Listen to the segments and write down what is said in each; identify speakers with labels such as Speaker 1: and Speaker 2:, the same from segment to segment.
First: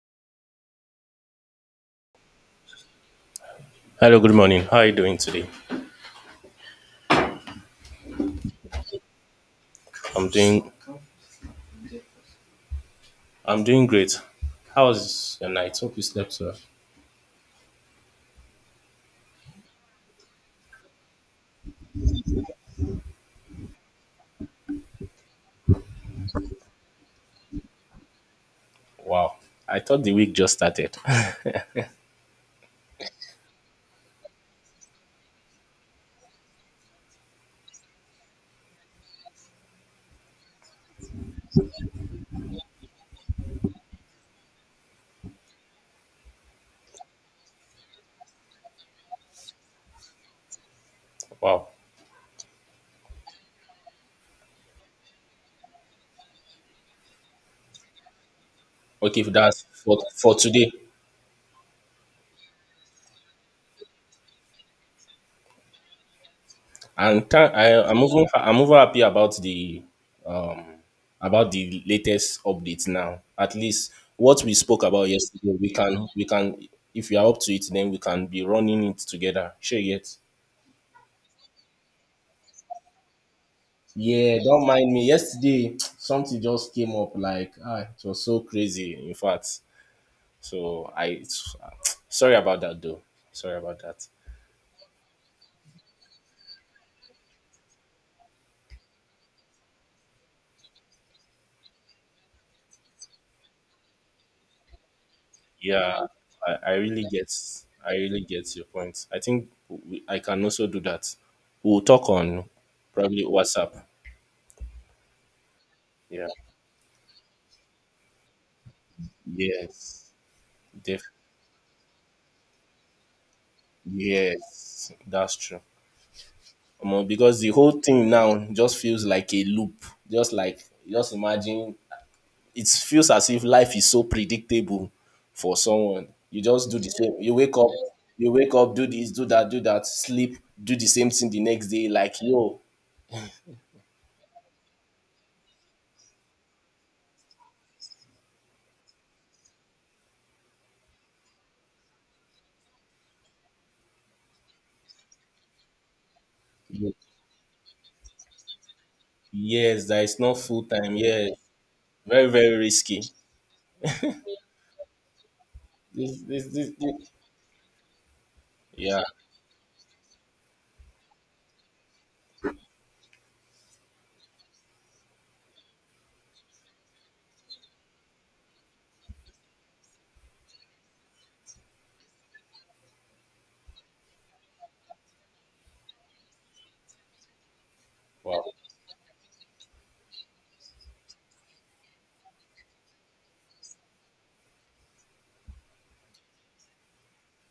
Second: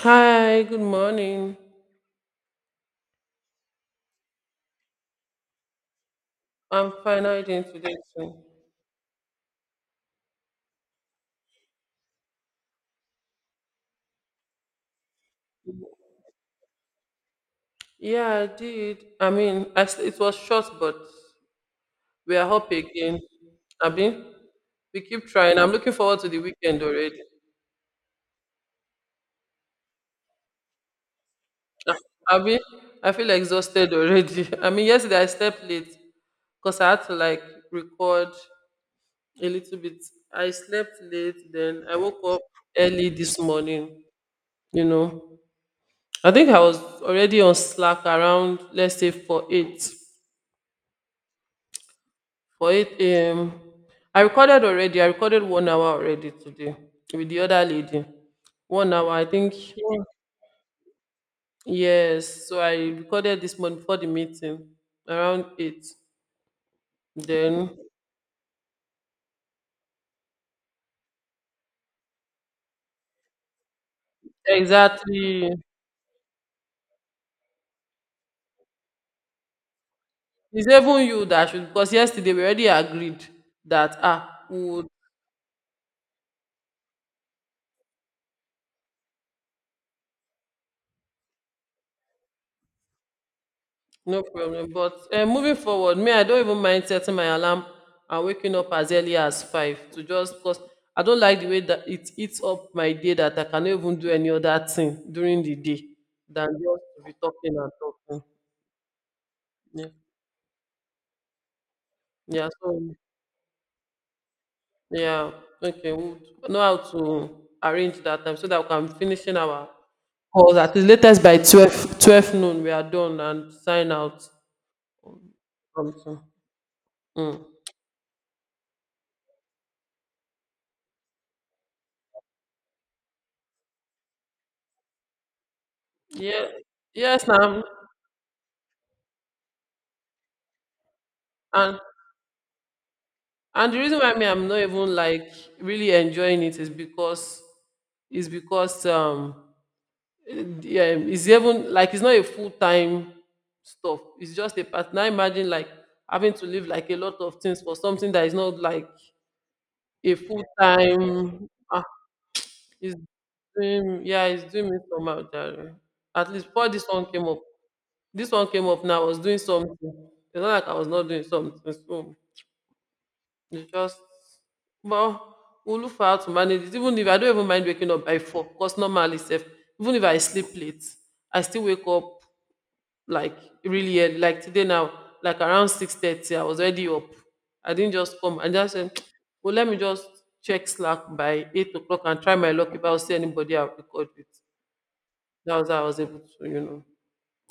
Speaker 1: Hi, good morning.
Speaker 2: Hello, good morning. How are you doing today?
Speaker 1: I'm fine. How are you doing today too?
Speaker 2: I'm doing I'm doing great. How was your night? Hope you slept well.
Speaker 1: Yeah, I did. I mean, it was short, but we are up again. Abi, we keep trying. I'm looking forward to the weekend already.
Speaker 2: Wow. I thought the week just started.
Speaker 1: Ah, Abi, I feel exhausted already. I mean, yesterday I slept late because I had to like record a little bit. I slept late, then I woke up early this morning. You know, I think I was already on Slack around, let's say, for eight.
Speaker 2: Wow.
Speaker 1: For it, I recorded already. I recorded 1 hour already today with the other lady. 1 hour,
Speaker 2: Okay,
Speaker 1: I
Speaker 2: if
Speaker 1: think.
Speaker 2: that's for
Speaker 1: Yeah.
Speaker 2: for today.
Speaker 1: Yes. So I recorded this morning before the meeting around 8.
Speaker 2: And thank,
Speaker 1: Then,
Speaker 2: I, I'm even I'm over happy about the latest update now. At least what we spoke about
Speaker 1: exactly.
Speaker 2: yesterday, we can if we are up to it, then we can be running it together. Sure yet.
Speaker 1: It's even you that should, because yesterday we already agreed that,
Speaker 2: Yeah,
Speaker 1: ah, we
Speaker 2: don't
Speaker 1: would.
Speaker 2: mind me. Yesterday, something just came up like, it was so crazy, in fact. So, I, it's, sorry about that though. Sorry about that.
Speaker 1: No problem. But moving forward, me, I don't even mind setting my alarm and waking up as early as 5 to just because I don't like the way that it eats up my day that I cannot even do any other thing during the day
Speaker 2: Yeah,
Speaker 1: than
Speaker 2: I, I
Speaker 1: just to
Speaker 2: really
Speaker 1: be
Speaker 2: get,
Speaker 1: talking and
Speaker 2: I really
Speaker 1: talking.
Speaker 2: get your point.
Speaker 1: Yeah.
Speaker 2: I can also do that. We'll talk on
Speaker 1: Yeah. So
Speaker 2: probably WhatsApp.
Speaker 1: yeah. Okay. We'll
Speaker 2: Yeah.
Speaker 1: know how to arrange that time so that we can finish in our
Speaker 2: Yes.
Speaker 1: calls at the
Speaker 2: Def-
Speaker 1: latest by 12, 12 noon. We are done and sign out.
Speaker 2: yes, that's true.
Speaker 1: Something.
Speaker 2: Omo, because
Speaker 1: Mm.
Speaker 2: the whole thing now just feels like a loop. Just like, just imagine it feels as if life is so predictable for someone. You
Speaker 1: Yeah.
Speaker 2: just do the same.
Speaker 1: Yes, ma'am.
Speaker 2: You wake up, do this, do that, do that, sleep, do the same thing the next
Speaker 1: And
Speaker 2: day. Like yo,
Speaker 1: And the reason why me I'm not even like really enjoying it is because yeah, it's even like it's not a full time stuff. It's just a part. Now imagine like having to leave like a lot of things for something that is not like
Speaker 2: yes, that
Speaker 1: a
Speaker 2: is not
Speaker 1: full
Speaker 2: full time. Yes,
Speaker 1: time. Ah,
Speaker 2: very very
Speaker 1: it's
Speaker 2: risky.
Speaker 1: doing yeah, it's doing me somehow. Jare.
Speaker 2: This,
Speaker 1: At least
Speaker 2: this,
Speaker 1: before
Speaker 2: this,
Speaker 1: this one
Speaker 2: this.
Speaker 1: came up, this one came up now. I
Speaker 2: Yeah.
Speaker 1: was doing something. It's not like I was not doing something. So. It's just well, we'll look for how to manage it. Even if I don't even mind waking up by 4, because normally sef, even if I sleep late, I still wake up like really early. Like today now, like around 6:30, I was already up. I didn't just come.
Speaker 2: Wow.
Speaker 1: I just said, well, let me just check Slack by 8 o'clock and try my luck. If I see anybody, I'll record it. That was how I was able to, you know,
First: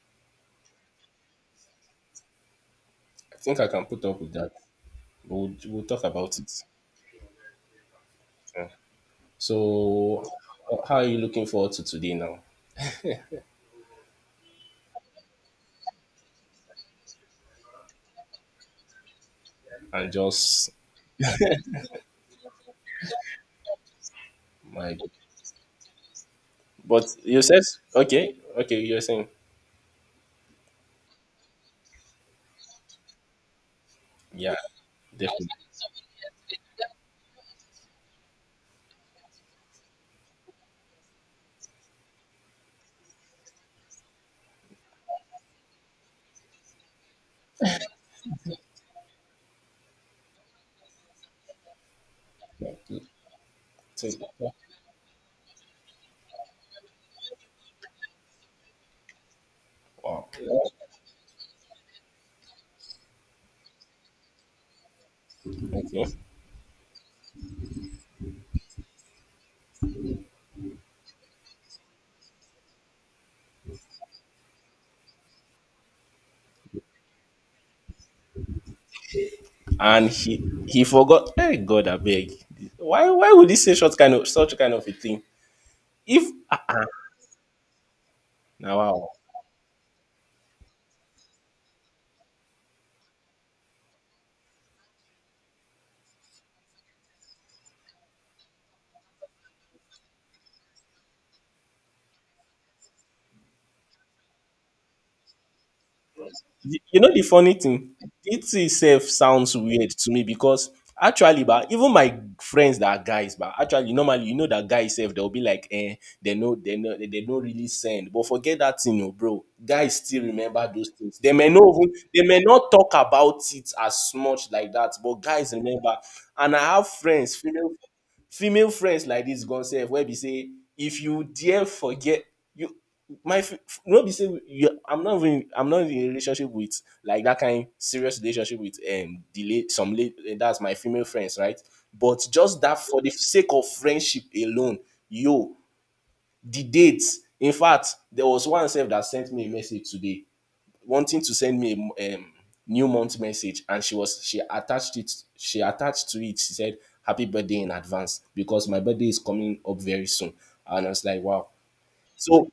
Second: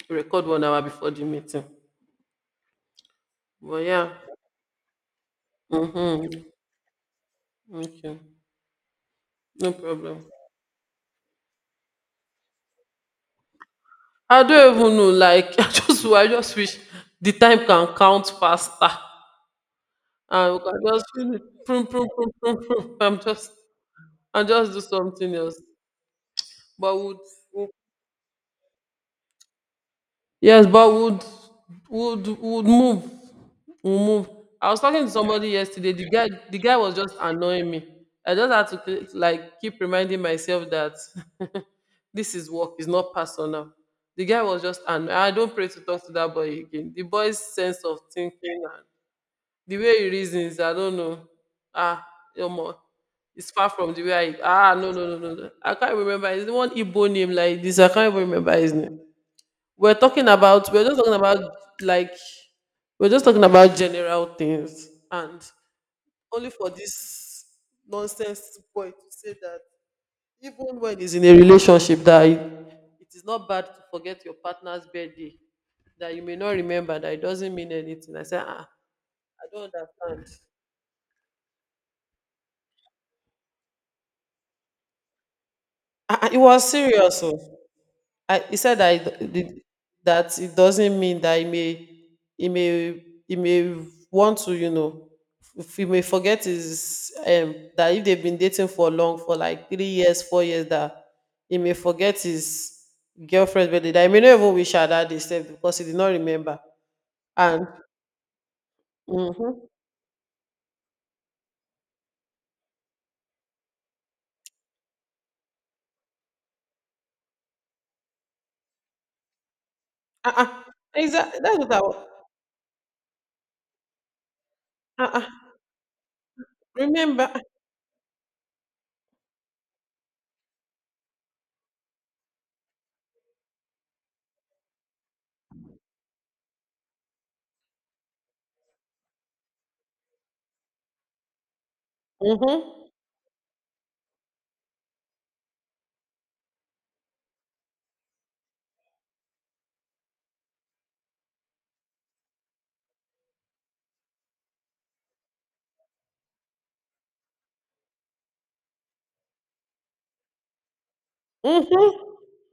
Speaker 1: record 1 hour before the meeting.
Speaker 2: I think I can
Speaker 1: But
Speaker 2: put
Speaker 1: yeah.
Speaker 2: up with that. We'll talk about
Speaker 1: Mm-hmm.
Speaker 2: it.
Speaker 1: Okay.
Speaker 2: Yeah.
Speaker 1: No
Speaker 2: So,
Speaker 1: problem.
Speaker 2: how are you looking forward to today now?
Speaker 1: I don't even know. Like I just wish the time can count faster.
Speaker 2: And
Speaker 1: And we
Speaker 2: just
Speaker 1: can just feel it. Prum, prum, prum, prum, prum. I'm just and just do
Speaker 2: my.
Speaker 1: something else. But
Speaker 2: But you said
Speaker 1: would-
Speaker 2: okay, okay. You're saying
Speaker 1: yes, but would move. We'll move.
Speaker 2: yeah,
Speaker 1: I was talking to
Speaker 2: definitely.
Speaker 1: somebody yesterday. The guy was just annoying me. I just had to like keep reminding myself that this is work, it's not personal. The guy was just annoying. I don't pray to talk to that boy again. The boy's sense of thinking. The way he reasons, I don't know. Ah, Omo, it's far from the
Speaker 2: So,
Speaker 1: way
Speaker 2: it's like,
Speaker 1: I.
Speaker 2: oh,
Speaker 1: Ah, no, no, no, no, no. I can't remember. It's the one Igbo name like this. I can't even remember his name.
Speaker 2: wow.
Speaker 1: We're just talking about like. We're just talking about general things, and
Speaker 2: Okay.
Speaker 1: only for this nonsense boy to say that even when he's in a relationship, that it is not bad to forget your partner's birthday. That you may not remember. That it doesn't mean anything. I say, ah, I don't
Speaker 2: And
Speaker 1: understand.
Speaker 2: he forgot. Hey God, I beg. Why would he say such kind of a thing?
Speaker 1: Ah,
Speaker 2: If
Speaker 1: ah, it was
Speaker 2: ah,
Speaker 1: serious. Oh. He
Speaker 2: now
Speaker 1: said that
Speaker 2: wow.
Speaker 1: that it doesn't mean that he may he may want to you know if he may forget his that if they've been dating for long for like 3 years 4 years that he may forget his girlfriend's birthday, that he may not even wish her that day sef because he did not remember
Speaker 2: You know the funny
Speaker 1: and
Speaker 2: thing, it itself sounds
Speaker 1: mm-hmm,
Speaker 2: weird to me because actually, but even my friends that are guys, but actually normally you know that guys self they'll be like, eh, they don't really send. But forget that thing, you bro. Guys still
Speaker 1: uh-uh,
Speaker 2: remember those things.
Speaker 1: exactly, that's what I was,
Speaker 2: They may not talk about it as much like that, but
Speaker 1: uh-uh,
Speaker 2: guys remember. And I have
Speaker 1: remember,
Speaker 2: friends, female. Female friends like this gone sef wey be say if you dare forget you my no be say you I'm not even I'm not in a relationship with like that kind serious relationship with delay some late that's my female friends right but just that
Speaker 1: mm-hmm,
Speaker 2: for the sake of friendship alone yo the dates in fact there was one sef that sent me a message today wanting to send me a new month message and she was she attached to it she said happy birthday in advance because my birthday is coming up very soon and I was like wow
Speaker 1: mm-hmm,
Speaker 2: so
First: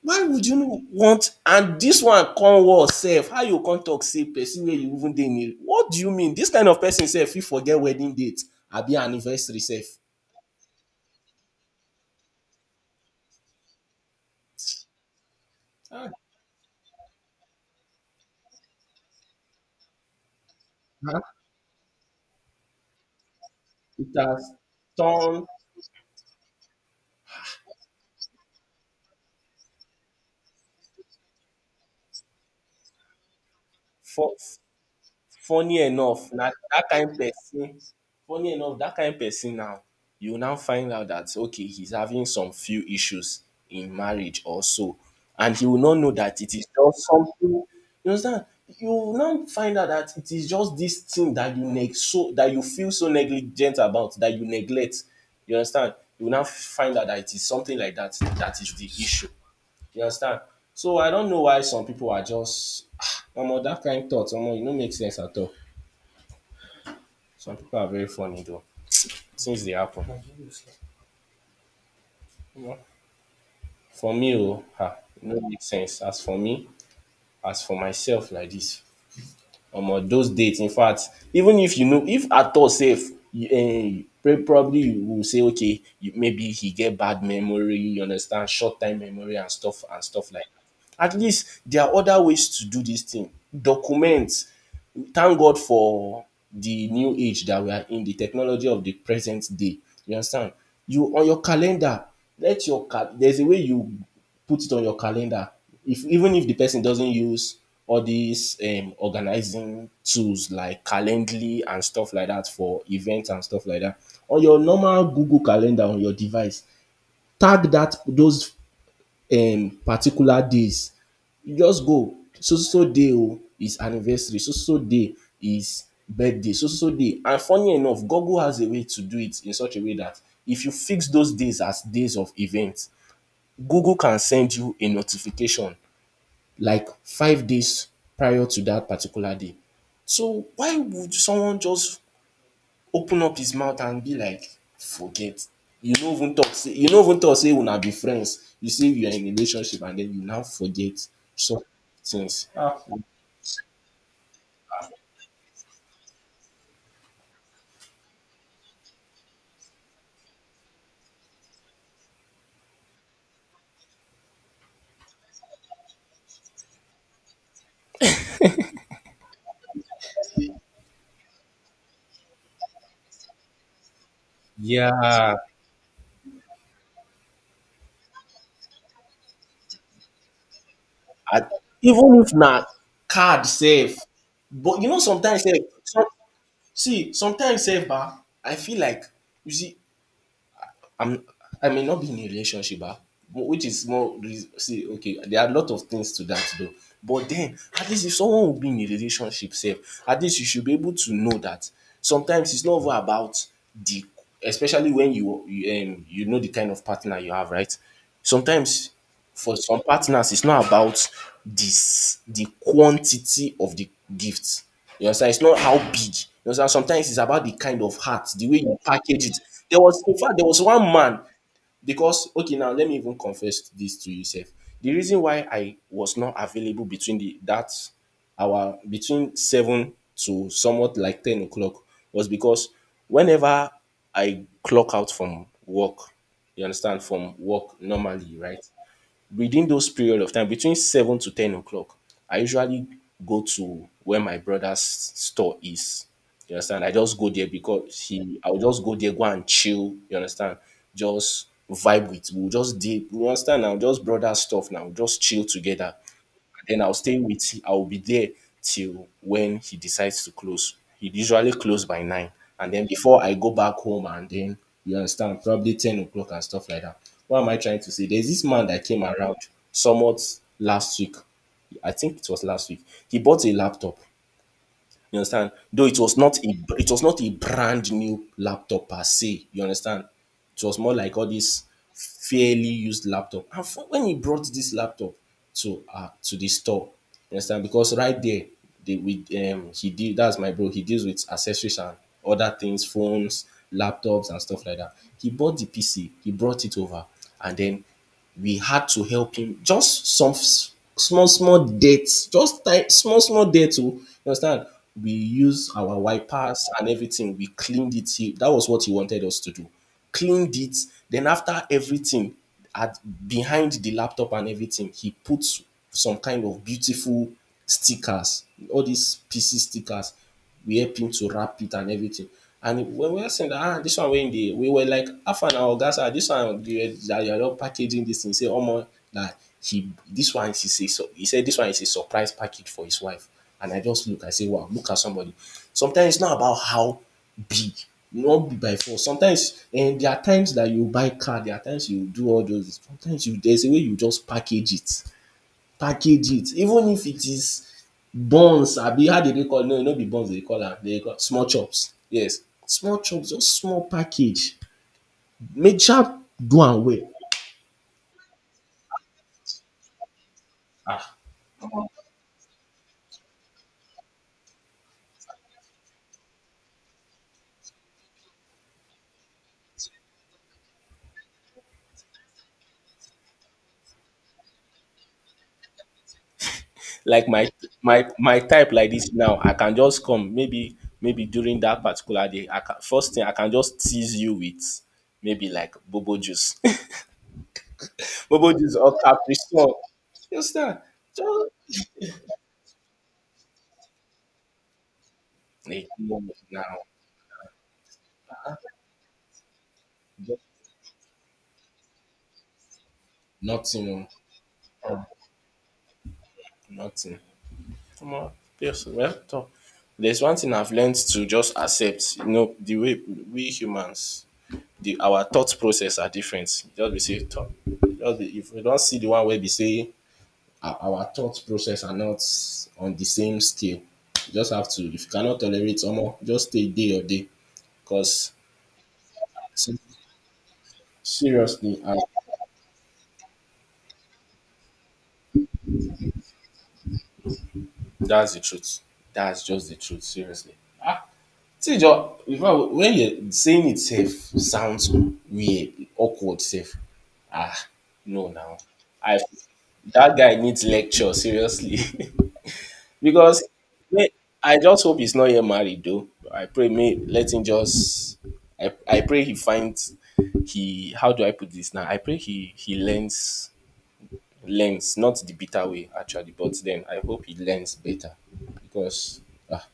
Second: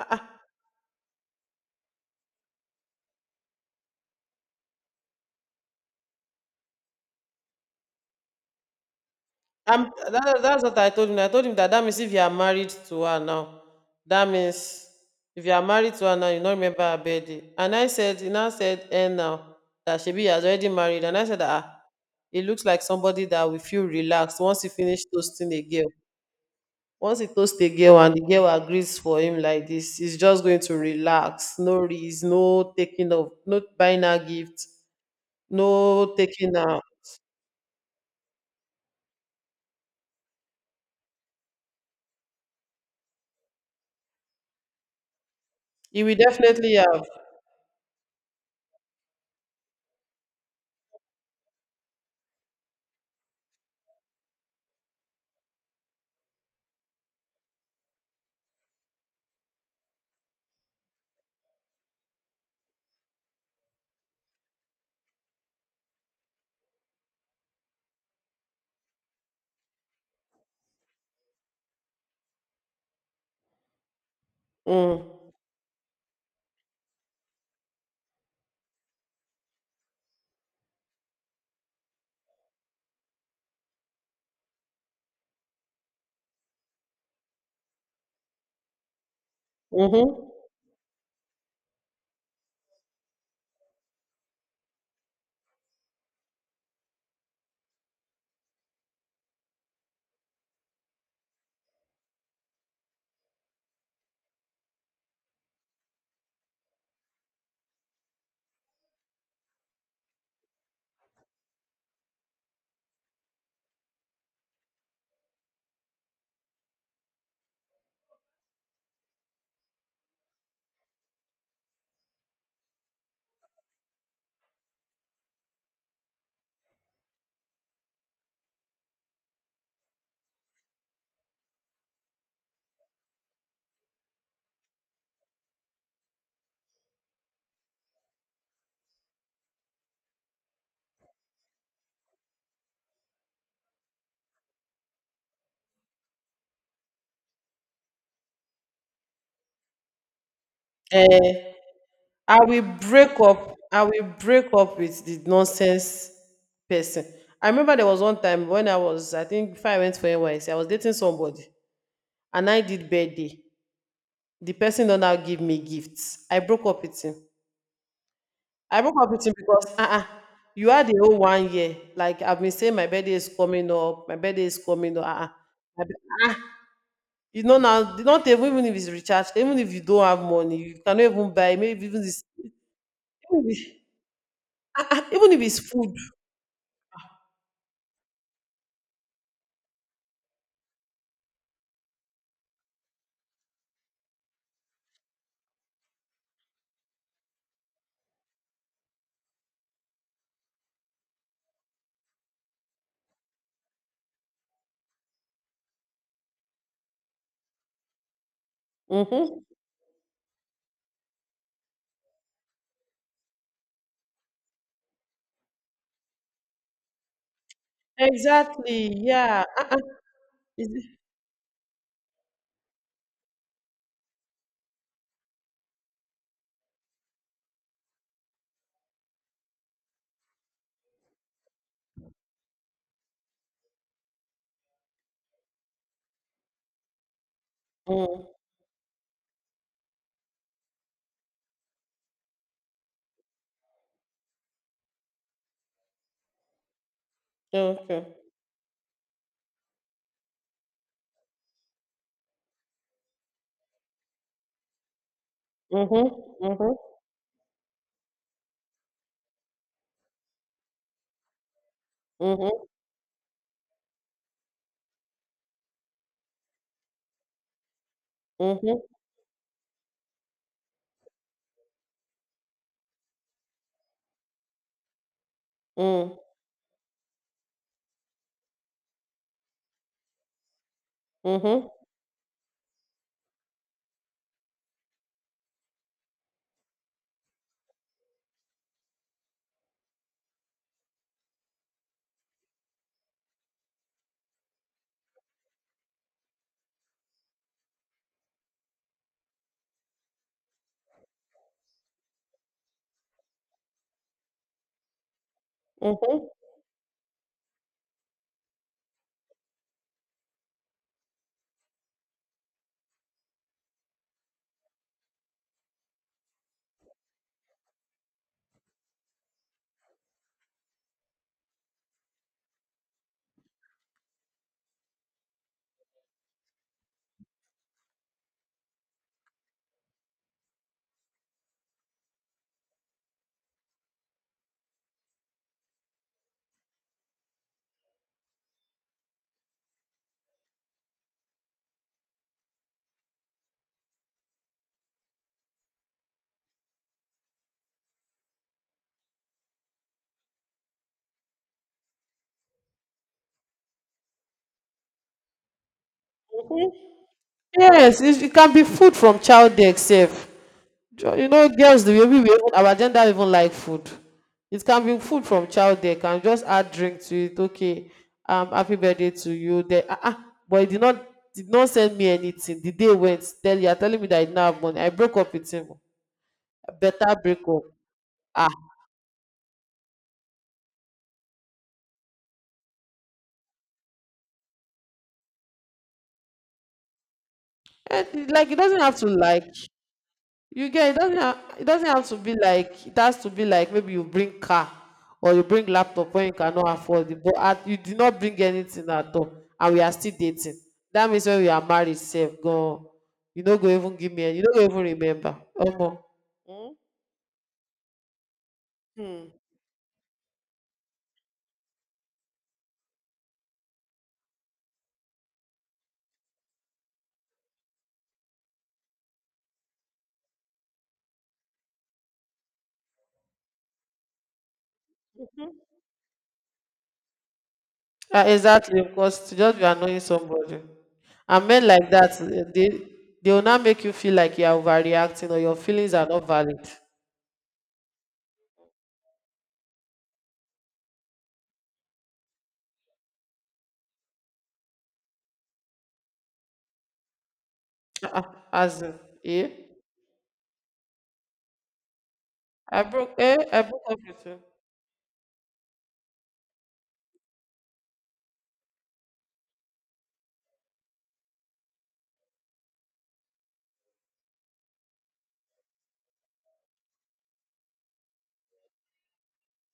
Speaker 2: why would you no want and this one come worse sef how you come talk say person wey you even dey in a what do you mean this kind of person sef fit forget wedding date abi anniversary sef.
Speaker 1: that's what I told him. I told him that that means if you are married to her now, that means if you are married to
Speaker 2: Ah,
Speaker 1: her now, you don't remember her birthday. And I said, he now said, and now that Shebi has already married. And I said, ah, it looks like somebody that will feel
Speaker 2: it
Speaker 1: relaxed
Speaker 2: has
Speaker 1: once he finish
Speaker 2: turn
Speaker 1: toasting a girl. Once he toasts a girl and the girl agrees for him like this, he's just going to relax. No reason, no taking of, no buying her
Speaker 2: for
Speaker 1: gift,
Speaker 2: funny
Speaker 1: no
Speaker 2: enough na
Speaker 1: taking her.
Speaker 2: that kind person. Funny enough that kind person now you now find out that okay he's having some few issues in marriage or so and he will not
Speaker 1: He
Speaker 2: know
Speaker 1: will
Speaker 2: that it is
Speaker 1: definitely have.
Speaker 2: just something, you understand, you will now find out that it is just this thing that you neg so that you feel so negligent about that you neglect, you understand, you will now find out that it is something like that that is the issue, you understand. So I don't know why some people are just omo that kind thought omo e no make sense at all. Some people are very funny though, since they happen. For me oh,
Speaker 1: Mm,
Speaker 2: e no make sense. As for me, as for myself like dis, omo those date infact even if you know if at all sef um probably you will say okay you, maybe he get bad memory, you understand, short term memory and
Speaker 1: mm-hmm.
Speaker 2: stuff like dat. At least there are other ways to do dis thing. Document, thank God for the new age that we are in, the technology of the present day. You understand? You on your calendar, let your there's a way you put it on your calendar. If even if the person doesn't use all these organizing tools like Calendly and stuff like that for events and stuff like that, on your normal Google calendar on your device, tag that those particular days you just go. So so so day oh is anniversary, so so so day is birthday, so so so day. And funny enough, Google has a way to do it in such a way that if you fix those days as days of events, Google can send you a notification like 5 days prior to that particular day. So why would someone just open up his mouth and be like forget you no even talk say you no even talk say una be friends you say you are in a relationship and then you now forget
Speaker 1: Eh,
Speaker 2: some things.
Speaker 1: I will break up with the nonsense person. I remember there was one time when I was, I think, before I went for NYC, I was dating somebody, and I did birthday. The person don't now give me gifts. I broke up with him. I broke up with him because uh-uh, you had the whole 1 year. Like I've been saying, my birthday is coming up. My birthday is coming up. Uh-uh.
Speaker 2: Yeah,
Speaker 1: My bir- ah, you know now, not even if it's recharged, even if you don't have money, you cannot even
Speaker 2: I,
Speaker 1: buy. Maybe even
Speaker 2: even
Speaker 1: this,
Speaker 2: if na card
Speaker 1: even if,
Speaker 2: safe, but you know
Speaker 1: even if
Speaker 2: sometimes sef,
Speaker 1: it's food.
Speaker 2: some see sometimes sef bah, I feel like you see I'm I may not be in a relationship bah, but which is more reas see okay there are a lot of things to that though, but then at least if someone will be in a relationship sef, at least you should be able to know that sometimes it's not even about the especially when you you know the kind of partner you have, right? Sometimes
Speaker 1: Hmm.
Speaker 2: for some partners, it's not about this the quantity of the gift. You understand? It's not how big. You understand? Sometimes it's about the kind of heart, the way you
Speaker 1: Exactly,
Speaker 2: package it.
Speaker 1: yeah. Uh-uh.
Speaker 2: There was
Speaker 1: Is
Speaker 2: one
Speaker 1: it.
Speaker 2: man because okay now let me even confess this to you sef. The reason why I was not available between the that our between seven to somewhat like 10 o'clock was because whenever I clock out from work, you understand, from work
Speaker 1: Mm,
Speaker 2: normally, right? Within those period of time between 7 to 10 o'clock I usually go to where my brother's store is, you understand, I just go there because
Speaker 1: okay.
Speaker 2: he I will just go there go and chill, you understand, just vibe with we will just dey, you understand now, just brother stuff now, just chill together.
Speaker 1: Mhm, mhm,
Speaker 2: Then I'll stay with him. I'll be there till when he decides to close. He usually close by 9.
Speaker 1: mhm,
Speaker 2: And then before I go back home and then you understand, probably 10 o'clock and stuff like that. What am I trying to say? There's this man
Speaker 1: mhm,
Speaker 2: that came around somewhat last week. I think it was last week. He bought a laptop. You understand? Though
Speaker 1: mm,
Speaker 2: it was not a brand new laptop per se. You understand? It was more like all these
Speaker 1: mhm,
Speaker 2: fairly used laptop. And for, when he brought this laptop to the store, you understand? Because right there, they with he did that's my bro. He deals with accessories and other things, phones, laptops, and stuff like that. He bought the PC, he brought it over, and then we had to help him just some small small dates just small small dates o, you understand, we use our
Speaker 1: mhm.
Speaker 2: wipers and everything we cleaned it he, that was what he wanted us to do, cleaned it. Then after everything, at behind the laptop and everything, he puts some kind of beautiful stickers, all these PC stickers. We help him to wrap it and everything. And when we were saying that, ah, this one when they we were like, half an hour, guys, ah, this one they were- that you're not packaging this thing. Say, oh my, that he this one is a so he said this one is a surprise package for his wife. And I just look, I say, wow, look at somebody. Sometimes it's not about how big, not be by force sometimes and there are times that you buy car there are times you do all those sometimes you there's a way you just package it even if it is buns abi how dey dey call no no be buns they call am they call small chops yes small chops just small package make sha do am well
Speaker 1: Yes, it can be food from child day itself.
Speaker 2: um
Speaker 1: Jo- You know, girls, we even, our gender even like food. It can be food from child day. Can just add drink to it. Okay, happy birthday to you. Then, ah, ah, but he did not send me anything. The day went. Tell you, are telling me that I did not have money. I broke up with him. Better
Speaker 2: like
Speaker 1: break up.
Speaker 2: my type like this now I can just come maybe maybe during that particular day I can first thing I can just tease you with maybe like bobo juice
Speaker 1: And like
Speaker 2: Bobo
Speaker 1: it
Speaker 2: just
Speaker 1: doesn't have
Speaker 2: all
Speaker 1: to
Speaker 2: tap the
Speaker 1: like
Speaker 2: store. Just
Speaker 1: you get it
Speaker 2: Just
Speaker 1: doesn't have to be like it has to be like maybe you bring car or you bring
Speaker 2: like,
Speaker 1: laptop
Speaker 2: no,
Speaker 1: when you cannot
Speaker 2: now.
Speaker 1: afford it, but at, you did not bring anything at all, and we are still
Speaker 2: Just
Speaker 1: dating. That means when we are married, safe go. You no go
Speaker 2: nothing.
Speaker 1: even give
Speaker 2: Oh,
Speaker 1: me. Any- you no go even remember. Omo. Hmm?
Speaker 2: nothing. Come on. Yes, well,
Speaker 1: Hmm.
Speaker 2: so there's one thing I've learned to just accept. You know, the way we humans, the our thought process are different. Just be say thought. Just be, if we don't see the one where we say our thought process are not on the same scale. You just have to if you cannot tolerate almost just stay day or day.
Speaker 1: Ah,
Speaker 2: Because
Speaker 1: exactly, because to just be annoying somebody. And men
Speaker 2: seriously,
Speaker 1: like
Speaker 2: I.
Speaker 1: that, eh, they will not make you feel like you are overreacting or your feelings are not valid.
Speaker 2: That's the truth. That's just the truth, seriously. Ah, see, Joe, if I, when you're saying it safe, sounds weird, awkward, safe. Ah,
Speaker 1: Ah,
Speaker 2: no, now.
Speaker 1: ah, as in,
Speaker 2: I
Speaker 1: eh?
Speaker 2: that guy needs lecture, seriously.
Speaker 1: I broke eh,
Speaker 2: Because
Speaker 1: I broke up
Speaker 2: me-
Speaker 1: with him.
Speaker 2: I just hope he's not yet married, though. I pray, may let him just. I pray he finds. He how do I put this now? I pray he learns not the bitter way actually, but then I hope he learns better because ah,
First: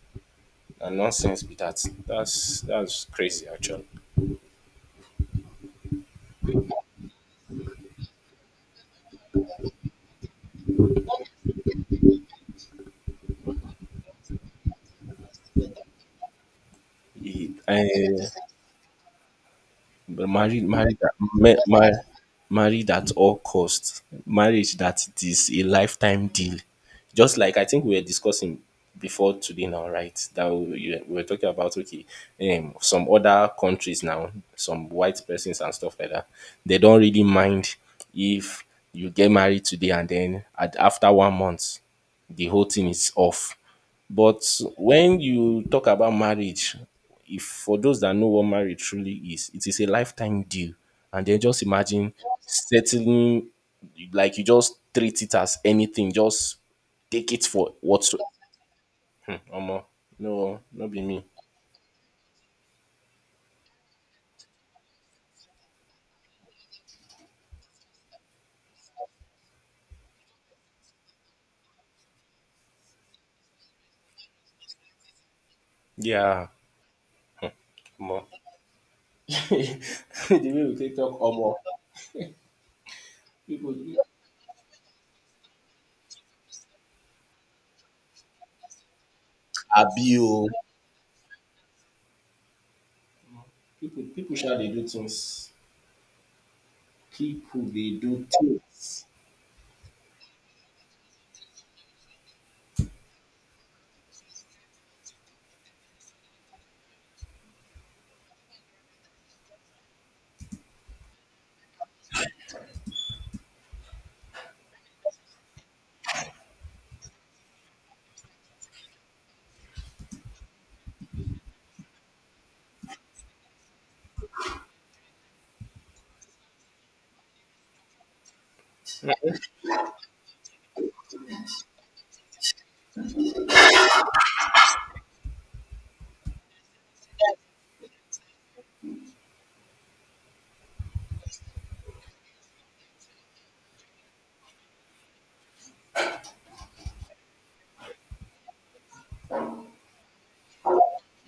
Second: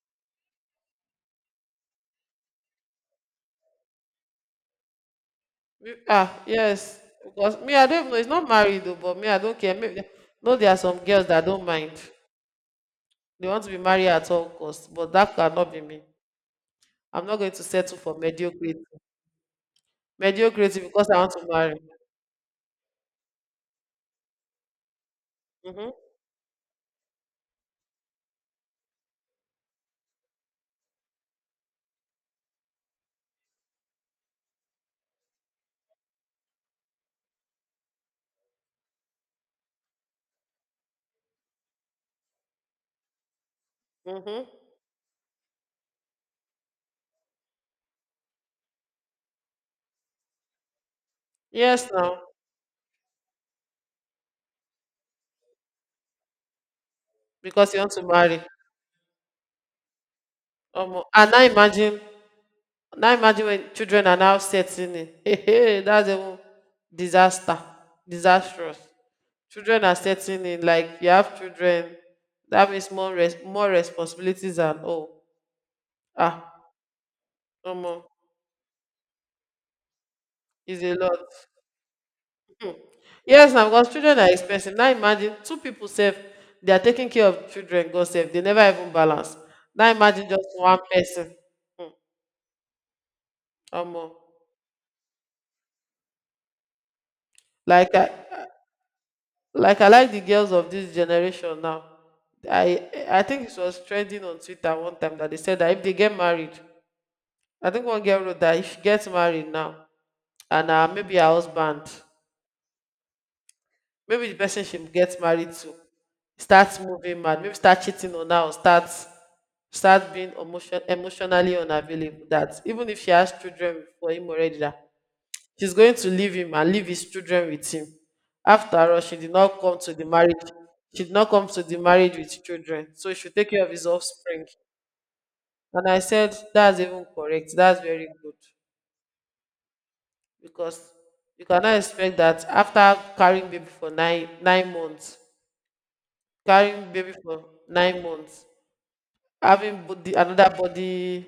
Speaker 2: and nonsense be that. That's crazy actually.
Speaker 1: We- Ah, yes. Because me, I don't know. It's not married though, but me, I don't care. Maybe no, there are some girls that don't mind. They want to be married at all costs, but that cannot be me. I'm not going
Speaker 2: He-
Speaker 1: to
Speaker 2: eh,
Speaker 1: settle for mediocrity.
Speaker 2: but
Speaker 1: Mediocrity because I want to marry.
Speaker 2: married at all costs. Marriage, that it is a
Speaker 1: Mm-hmm.
Speaker 2: lifetime deal. Just like I think we were discussing before today now, right? That we were talking about, okay, some other countries now, some white persons and stuff like that. They don't really mind if you get married today and then after 1 month the whole thing is off. But
Speaker 1: Mm-hmm.
Speaker 2: when you talk about marriage, if for those that know what marriage truly is, it is a lifetime deal. And then just
Speaker 1: Yes,
Speaker 2: imagine
Speaker 1: now
Speaker 2: settling, like you just treat it as anything, just take it
Speaker 1: because
Speaker 2: for
Speaker 1: you want to
Speaker 2: what's.
Speaker 1: marry.
Speaker 2: Hmm, omo, no, not be me.
Speaker 1: And now imagine when children are now setting in. Hey, hey, that's a disaster, disastrous. Children are setting in. Like you have children, that means more responsibilities and all. Ah,
Speaker 2: Yeah,
Speaker 1: omo,
Speaker 2: omo. The way we
Speaker 1: is a
Speaker 2: take
Speaker 1: lot.
Speaker 2: talk, omo,
Speaker 1: Yes, now
Speaker 2: people,
Speaker 1: because children are expensive. Now imagine two people sef, they are taking care of children. God sef, they never even balance. Now
Speaker 2: abi
Speaker 1: imagine
Speaker 2: o,
Speaker 1: just one person. Hmm,
Speaker 2: people,
Speaker 1: Omo,
Speaker 2: people sha dey do things. People dey
Speaker 1: like I,
Speaker 2: do things.
Speaker 1: like I like the girls of this generation now. I think it was trending on Twitter one time that they said that if they get married, I think one girl wrote that if she gets married now, and maybe the person she gets married to starts moving mad, maybe start cheating on her or start being emotionally unavailable. That even if she has children for him already, that she's going to leave him and leave his children with him. After all, she did not come to the marriage. She did not come to the marriage with children, so she should take care of his offspring. And I said, that's even correct. That's very good. Because you cannot expect that after carrying baby for 9 months, having body, another body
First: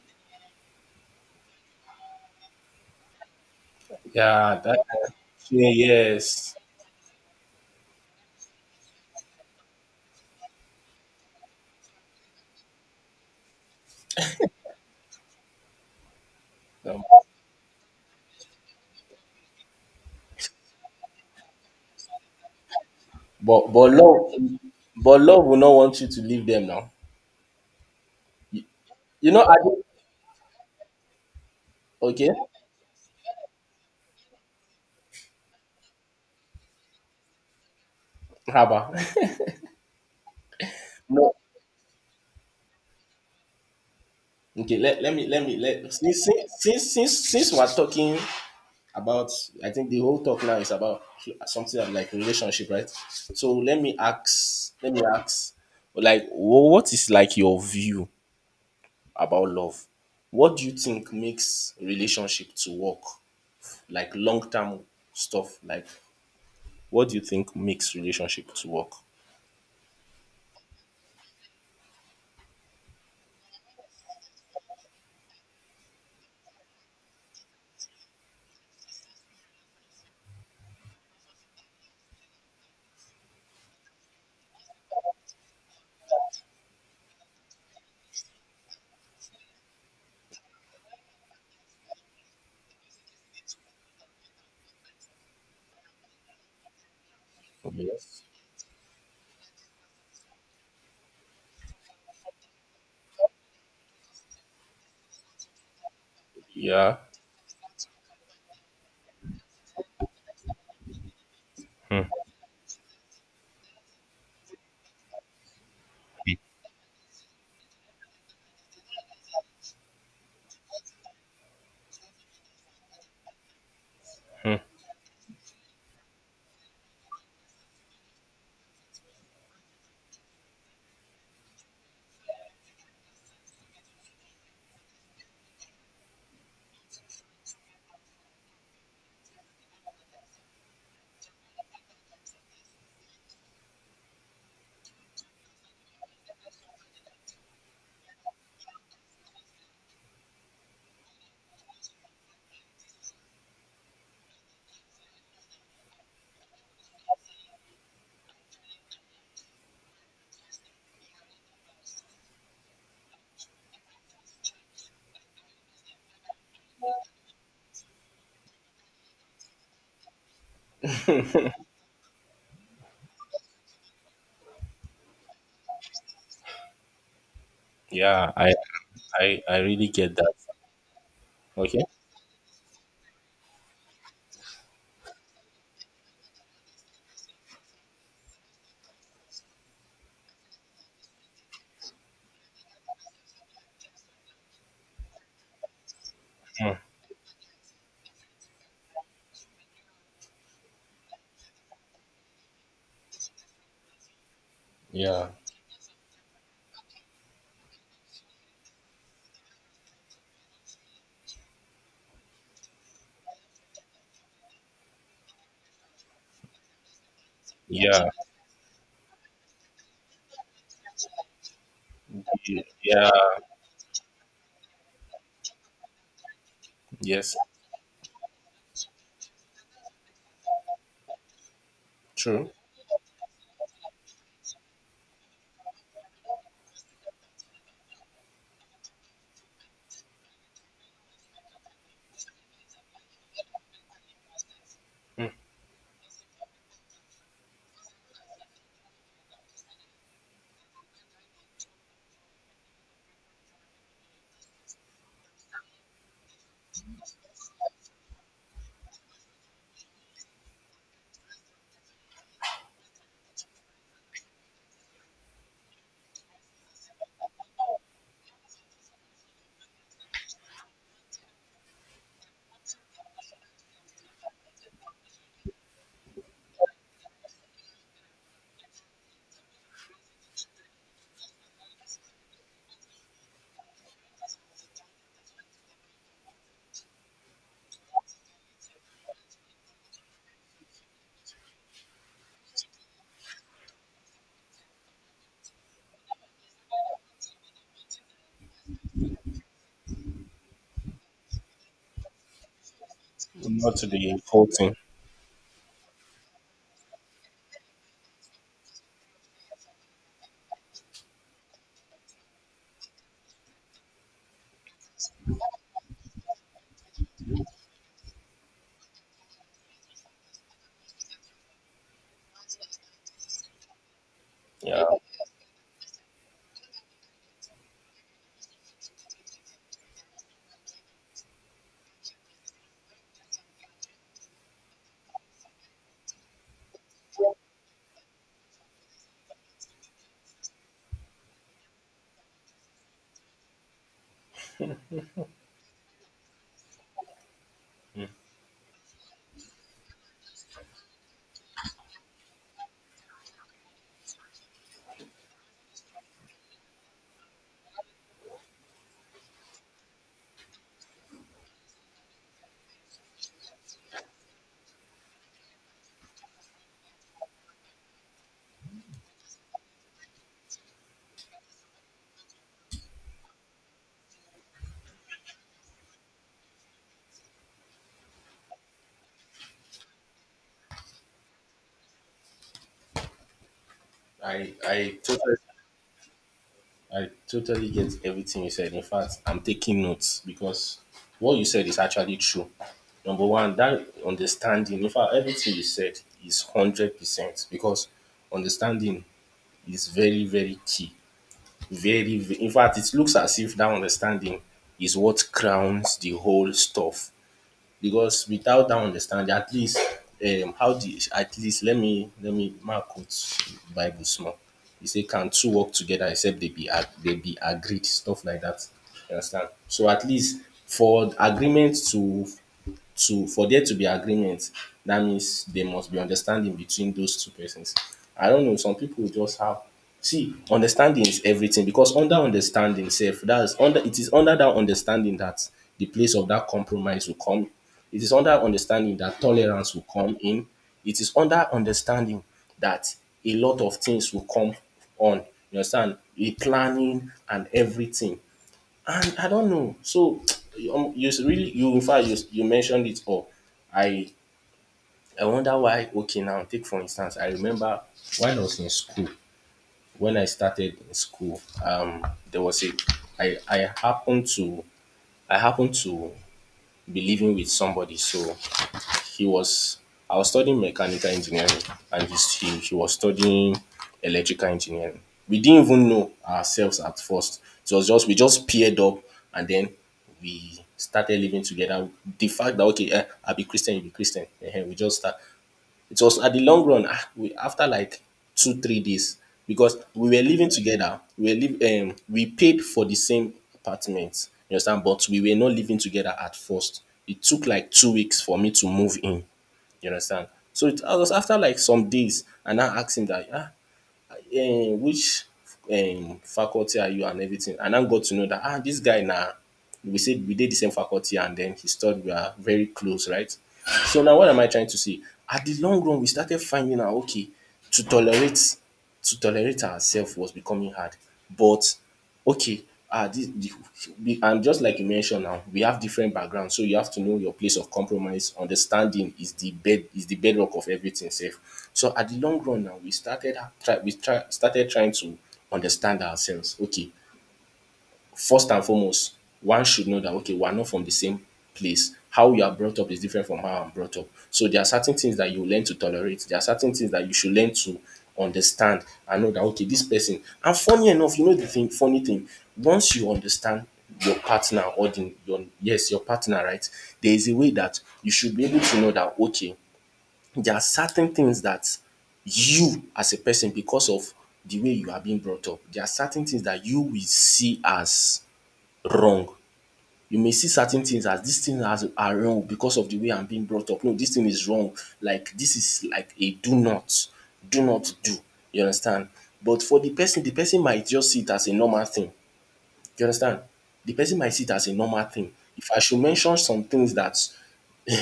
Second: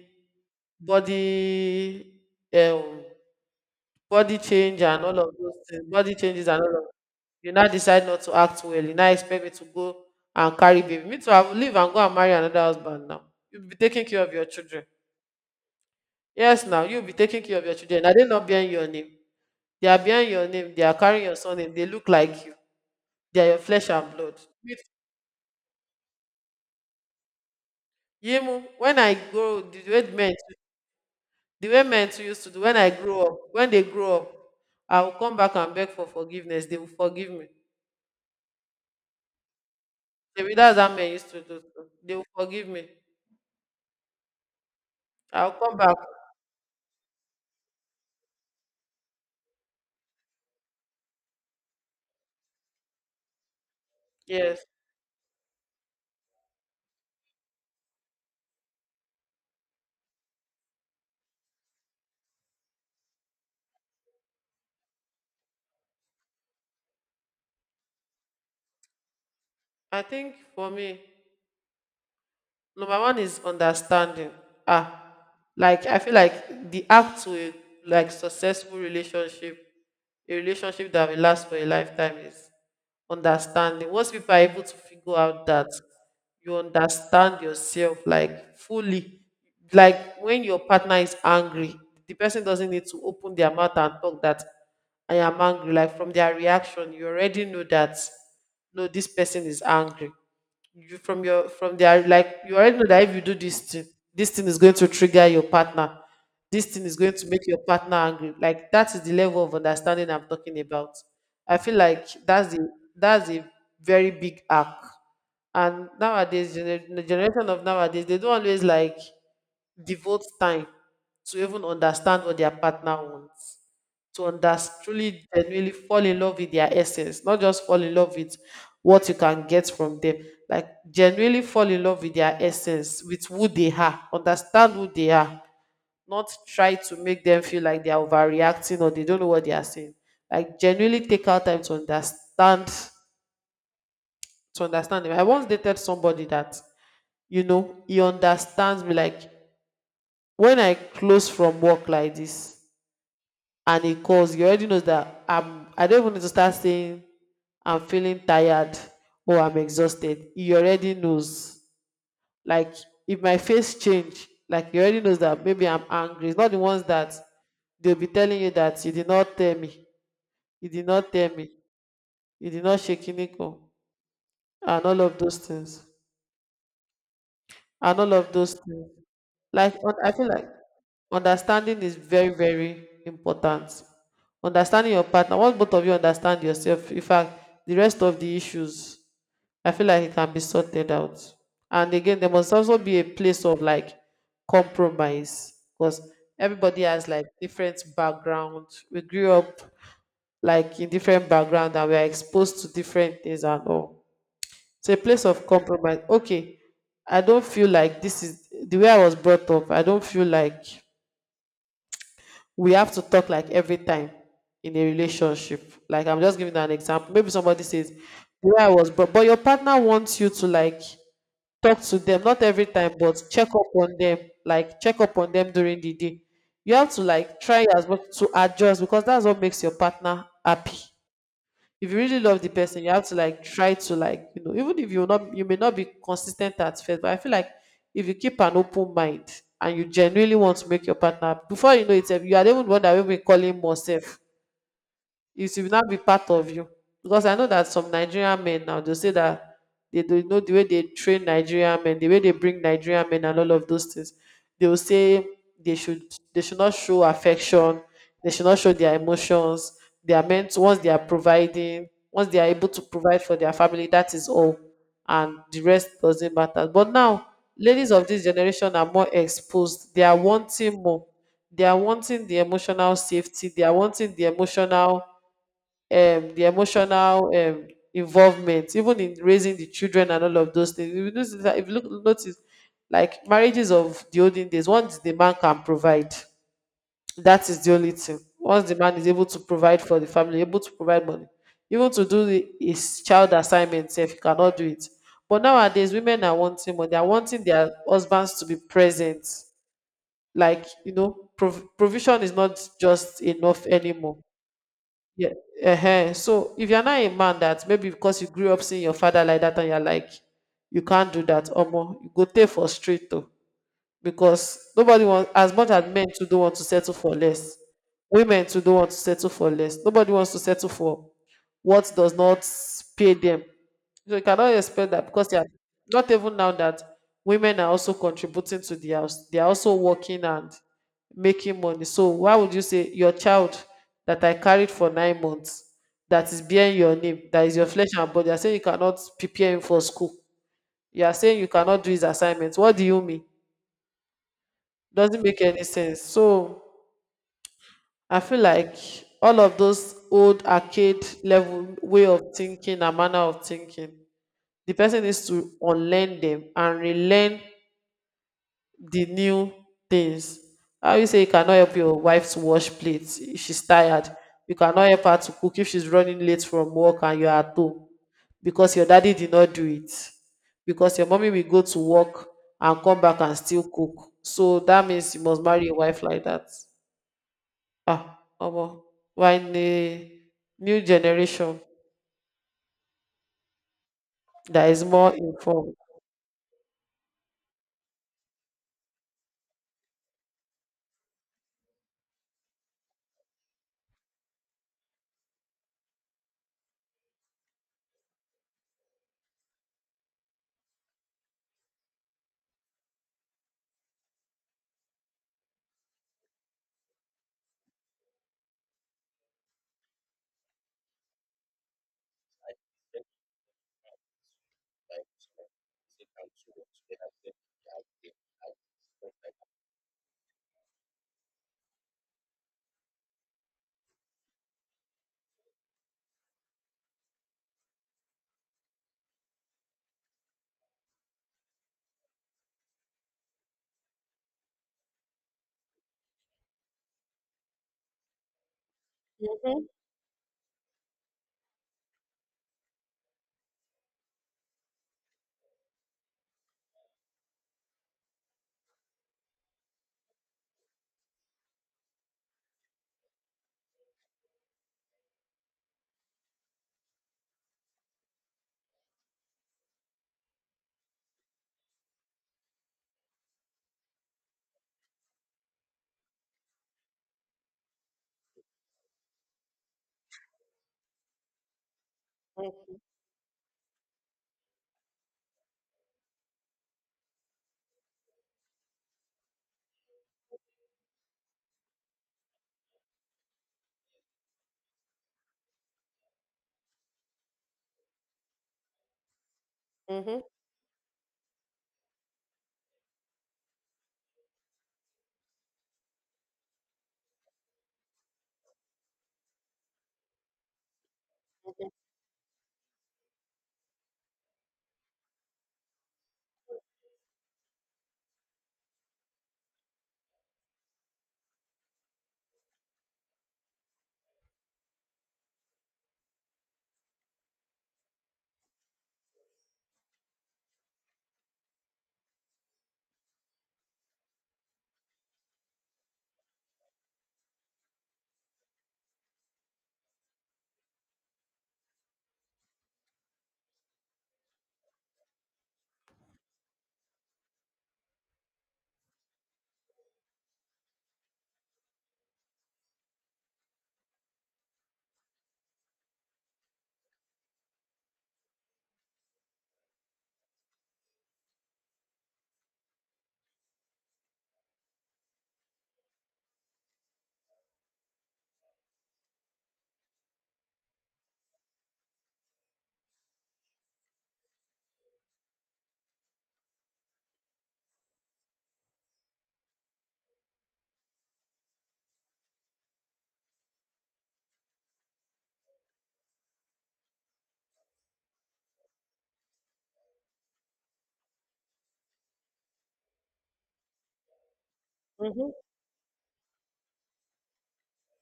Speaker 1: body um, body
Speaker 2: Yeah, that.
Speaker 1: change and all of those
Speaker 2: Yeah,
Speaker 1: things body changes
Speaker 2: yes.
Speaker 1: and all of, you now decide not to act well, you now expect me to go and carry baby, me to I leave and go and marry another husband now. You'll be taking care of your children Yes, now you'll be taking care of your children. Are they not bearing your name? They are carrying your surname, they look like you. They are your
Speaker 2: But
Speaker 1: flesh
Speaker 2: but
Speaker 1: and
Speaker 2: love
Speaker 1: blood. With
Speaker 2: but love will not want you to leave them now.
Speaker 1: Yimu, when I
Speaker 2: You know, I
Speaker 1: grow,
Speaker 2: don't-
Speaker 1: the way men too
Speaker 2: okay.
Speaker 1: used to do when I grow up, when they grow up, I will come back and beg for forgiveness. They will forgive me.
Speaker 2: Haba.
Speaker 1: Maybe that's how men used
Speaker 2: No,
Speaker 1: to do too. They will forgive me.
Speaker 2: okay. Let, let me let
Speaker 1: I'll
Speaker 2: me
Speaker 1: come
Speaker 2: let
Speaker 1: back.
Speaker 2: since we're talking about, I think the whole talk now is about something like relationship, right? So let me
Speaker 1: Yes.
Speaker 2: ask, let me ask, like, what is like your view about love? What do you think makes relationship to work? Like, long term stuff. Like, what do you think makes relationship to work?
Speaker 1: I think for me, number one is understanding. Ah, like I feel like the act to a like successful relationship, a relationship that will last for a lifetime is understanding. Once people are able to figure out that you understand yourself like fully, like when your partner is angry, the person doesn't need to open their mouth and talk that I am angry. Like from their reaction, you already know that
Speaker 2: Yes.
Speaker 1: no, this person is angry. You from your from their like you already know that if you do this thing is going to trigger your partner. This thing is
Speaker 2: Yeah.
Speaker 1: going to make your partner angry. Like that is the level of understanding I'm talking about. I feel like that's a very big arc. And nowadays, the generation of nowadays, they don't always like devote time to even understand what their partner wants, to understand, truly, genuinely fall in love with their essence, not just fall in love with what you can get from them, like genuinely fall in love with their essence, with who they are, understand who they are, not try to make them feel like they are overreacting or they don't know what they are saying, like genuinely take out time to understand, to understand them. I once dated somebody that, you know, he understands me, like when I close from work like this and he calls, he already knows that I don't even need to start saying I'm feeling tired or I'm exhausted. He already knows, like if my face change, like he already knows that maybe I'm angry. It's not the ones that they'll be telling you that you did not tell me you did not tell me you did not shake Iniko and all of those things and all of
Speaker 2: Yeah.
Speaker 1: those
Speaker 2: I
Speaker 1: things.
Speaker 2: I I
Speaker 1: Like
Speaker 2: really
Speaker 1: un- I
Speaker 2: get
Speaker 1: feel
Speaker 2: that.
Speaker 1: like
Speaker 2: Okay.
Speaker 1: understanding is very, very important. Understanding your partner, once both of you understand yourself, in fact, the rest of the issues, I feel like it can be sorted out. And again, there must also be a place of like compromise because
Speaker 2: Mm.
Speaker 1: everybody has like different background. We grew up like in different background and we are exposed to different things and all. It's a place
Speaker 2: Yeah.
Speaker 1: of compromise. Okay, I don't feel like this is the way I was brought up. I don't feel like we have to talk like every time in a relationship. Like I'm just giving an example. Maybe somebody says
Speaker 2: Yeah.
Speaker 1: the way I was brought, but your partner wants you to like talk to them, not every time,
Speaker 2: Yeah.
Speaker 1: but check up on them, like check up on them during the day. You have to
Speaker 2: Yes.
Speaker 1: like try as much to adjust because that's what makes your partner happy. If you really love the
Speaker 2: True.
Speaker 1: person, you have to like try to, like, you know, even if you not, you may not be consistent at first, but I feel like if you keep an open mind and you genuinely want to make your partner, before you know it, sef, you are the even the one that will be calling more self. It will not be part of you because I know that some Nigerian men now, they say that they do, you know, the way they train Nigerian men, the way they bring Nigerian men and all of those things, they will say they should, they should not show affection, they should not show their emotions, they are meant, once they are providing, once they are able to provide for their family, that is all and the rest doesn't matter. But now ladies of this generation are more exposed. They are wanting more, they are wanting the emotional safety, they are wanting the emotional involvement, even in raising the children and all of those things. If you notice, if you look, notice like marriages of the olden days, once the man can provide, that is the only thing. Once the man is able to provide for the family, able to provide money, even to do his child assignments, if he cannot do it. But nowadays, women are wanting money. They are wanting their husbands to be present. Like, you know, provision is not just enough
Speaker 2: Not to
Speaker 1: anymore,
Speaker 2: the whole thing.
Speaker 1: yeah. So if you're not a man that, maybe because you grew up seeing your father like that and you're like, you can't do that, or more, you go take for straight though, because nobody wants, as much as men too don't want to settle for less, women too don't want to settle for less. Nobody wants to settle for what does not pay them. So you cannot
Speaker 2: Yeah.
Speaker 1: expect that because they are not, even now that women are also contributing to the house, they are also working and making money, so why would you say your child that I carried for 9 months, that is bearing your name, that is your flesh and blood, you are saying you cannot prepare him for school, you are saying you cannot do his assignments, what do you mean? Doesn't make any sense. So I feel like all of those old arcade level way of thinking and manner of thinking, the person needs to unlearn them and relearn the new things. How you say you cannot help your wife to wash plates if she's tired. You cannot help her to cook if she's running late from work and you're at home because your daddy did not do it. Because your mommy will go to work and come back and still cook. So that means you must marry a wife like that. Ah, omo, we're in a new generation
Speaker 2: I
Speaker 1: that is
Speaker 2: I
Speaker 1: more
Speaker 2: totally
Speaker 1: informed.
Speaker 2: I totally get everything you said. In fact, I'm taking notes, because what you said is actually true. Number one, that understanding. In fact, everything you said is 100%, because understanding is very very key. In fact, it looks as if that understanding is what crowns the whole stuff. Because without that understanding, at least, how the at least let me mark quote Bible small. He say, "Can two work together except they be agreed?" Stuff like that. You understand? So at least for agreement to, for there to be agreement, that means there must be understanding between those two persons. I don't know, some people just have. See, understanding is everything, because under understanding sef, that is under it is under that understanding that the place of that compromise will come. It is under understanding that
Speaker 1: Mhm,
Speaker 2: tolerance will come in. It is under understanding that a lot of things will come on. You understand? A planning and everything. And I don't know. So really you, in fact, you mentioned it all. I I wonder why. Okay, now take for instance. I remember when I was in school. When I started in school, there was a I I happened to I happened to be living with somebody. So he was I was studying mechanical engineering, and he was studying electrical engineering. We didn't even know ourselves at first. It was just, we just paired up, and then we started living together. The fact that okay, I'll be Christian, you'll be Christian. Eh, eh, we just start It was at the long run. Ah, after like 2, 3 days, because we
Speaker 1: mhm,
Speaker 2: were living together. We paid for the same apartment. You understand? But we were not living together at first. It took like 2 weeks for me to move in. You understand? So it I was after like some days, and I asked him that, which faculty are you, and everything. And I got to know that, this guy now, we said we did the same faculty, and then he thought we are very close, right? So now what am I trying to say? At the long run, we started finding out, okay, to tolerate to tolerate ourselves was becoming hard. But okay, ah this the and just like you mentioned now, we have different backgrounds, so you have to know your place of compromise. Understanding is the bedrock of everything sef. So at the long run now, we started ha- try we try started trying to understand ourselves. Okay, first and foremost, one should know that okay we are not from the same place. How you are brought up is different from how I'm brought up. So there are certain things that you learn to tolerate. There are certain things that you should learn to understand, and know that okay this person, and funny enough, you know, the thing funny thing, once you understand your partner, or the your yes your partner, right, there is a way that you should be able to know that okay there are certain things that you, as a person, because of the way you are being brought up, there are certain things that you will see as wrong. You may see certain things as dis thing as are wrong because of the way I'm being brought up. No, dis thing is wrong, like dis is like a do not, do not do. You understand. But for the person, might just see it as a normal thing. You understand. The person might see it as a normal
Speaker 1: mhm,
Speaker 2: thing. If I should mention some things dat.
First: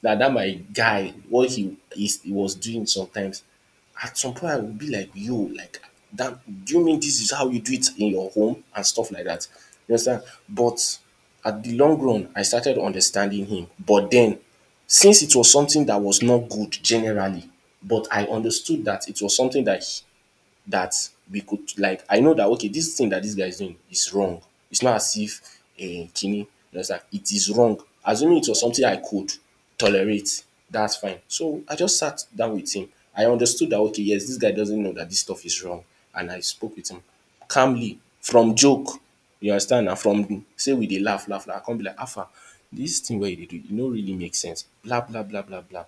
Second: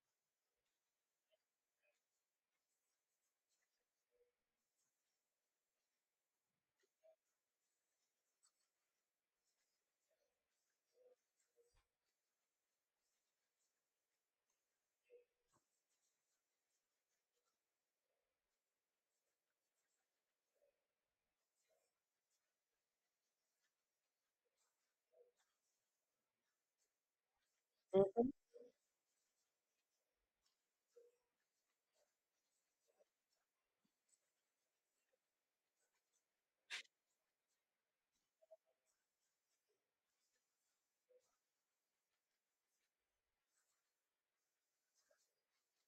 Speaker 2: That, my guy, what he is he was doing sometimes, at some point I would be like, yo, like, that, do you mean this is how you do it in your home and stuff like that? You understand? But at the long run, I started understanding him, but then since it was something that was not good generally, but I understood that it was something that we could, like, I know that okay this thing that this guy is doing is wrong. It's not as if, Kini, you understand, it is wrong. Assuming it was something I could tolerate, that's fine. So I just sat down with him. I understood that okay, yes, this guy doesn't know that this stuff is wrong. And I spoke with him calmly, from joke. You understand na, from sey we dey laugh laugh laugh, I come be like, Hafsa, dis thing wey you dey do, e no really make sense, bla bla bla bla bla.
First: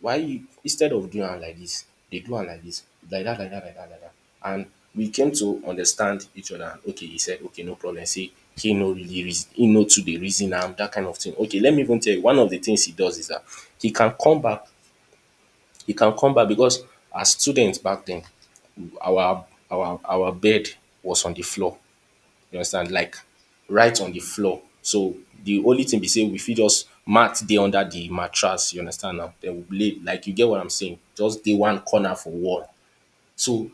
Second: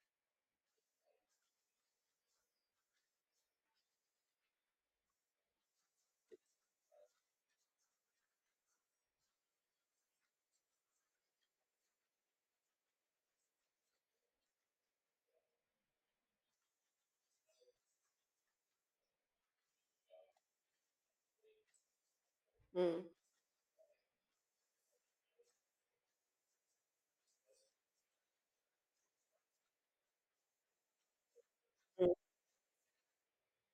Speaker 2: Why you, instead of doing am like dis, dey do am like dis, like dat, like dat, like dat, like dat. And we came to understand each other. And okay, he said okay, no problem, sey he no really reason, he no too dey reason am dat kind of thing. Okay, let me even tell you. One of de things he does is dat, he can come back he can come back because as student back den, our our bed was on de floor. You understand,
Speaker 1: mm.
Speaker 2: like, right on the floor. So the only thing be sey we fit just mat dey under the mattress, you understand, now den we lay, like, you get what I'm saying, just dey one corner for wall. So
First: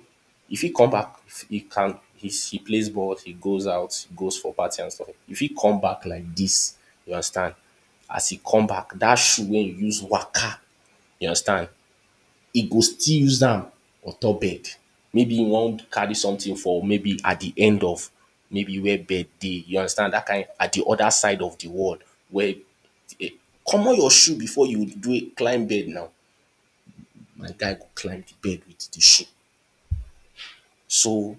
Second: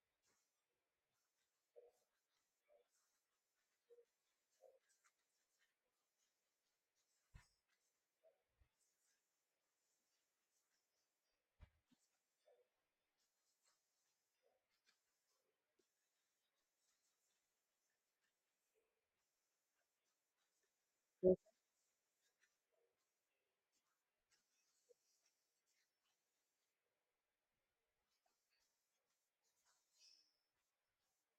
Speaker 2: e fit come back, e can he plays ball, he goes out, he goes for party and stuff. E fit come back like dis, you understand. As e come back, dat shoe wey you use waka, you understand, he go still use am on top bed. Maybe he wan carry something for, maybe at the end of, maybe where bed dey, you understand, that kind at the other side of the wall, where um comot your shoe before you do climb bed now. My guy go climb the bed with the shoe. So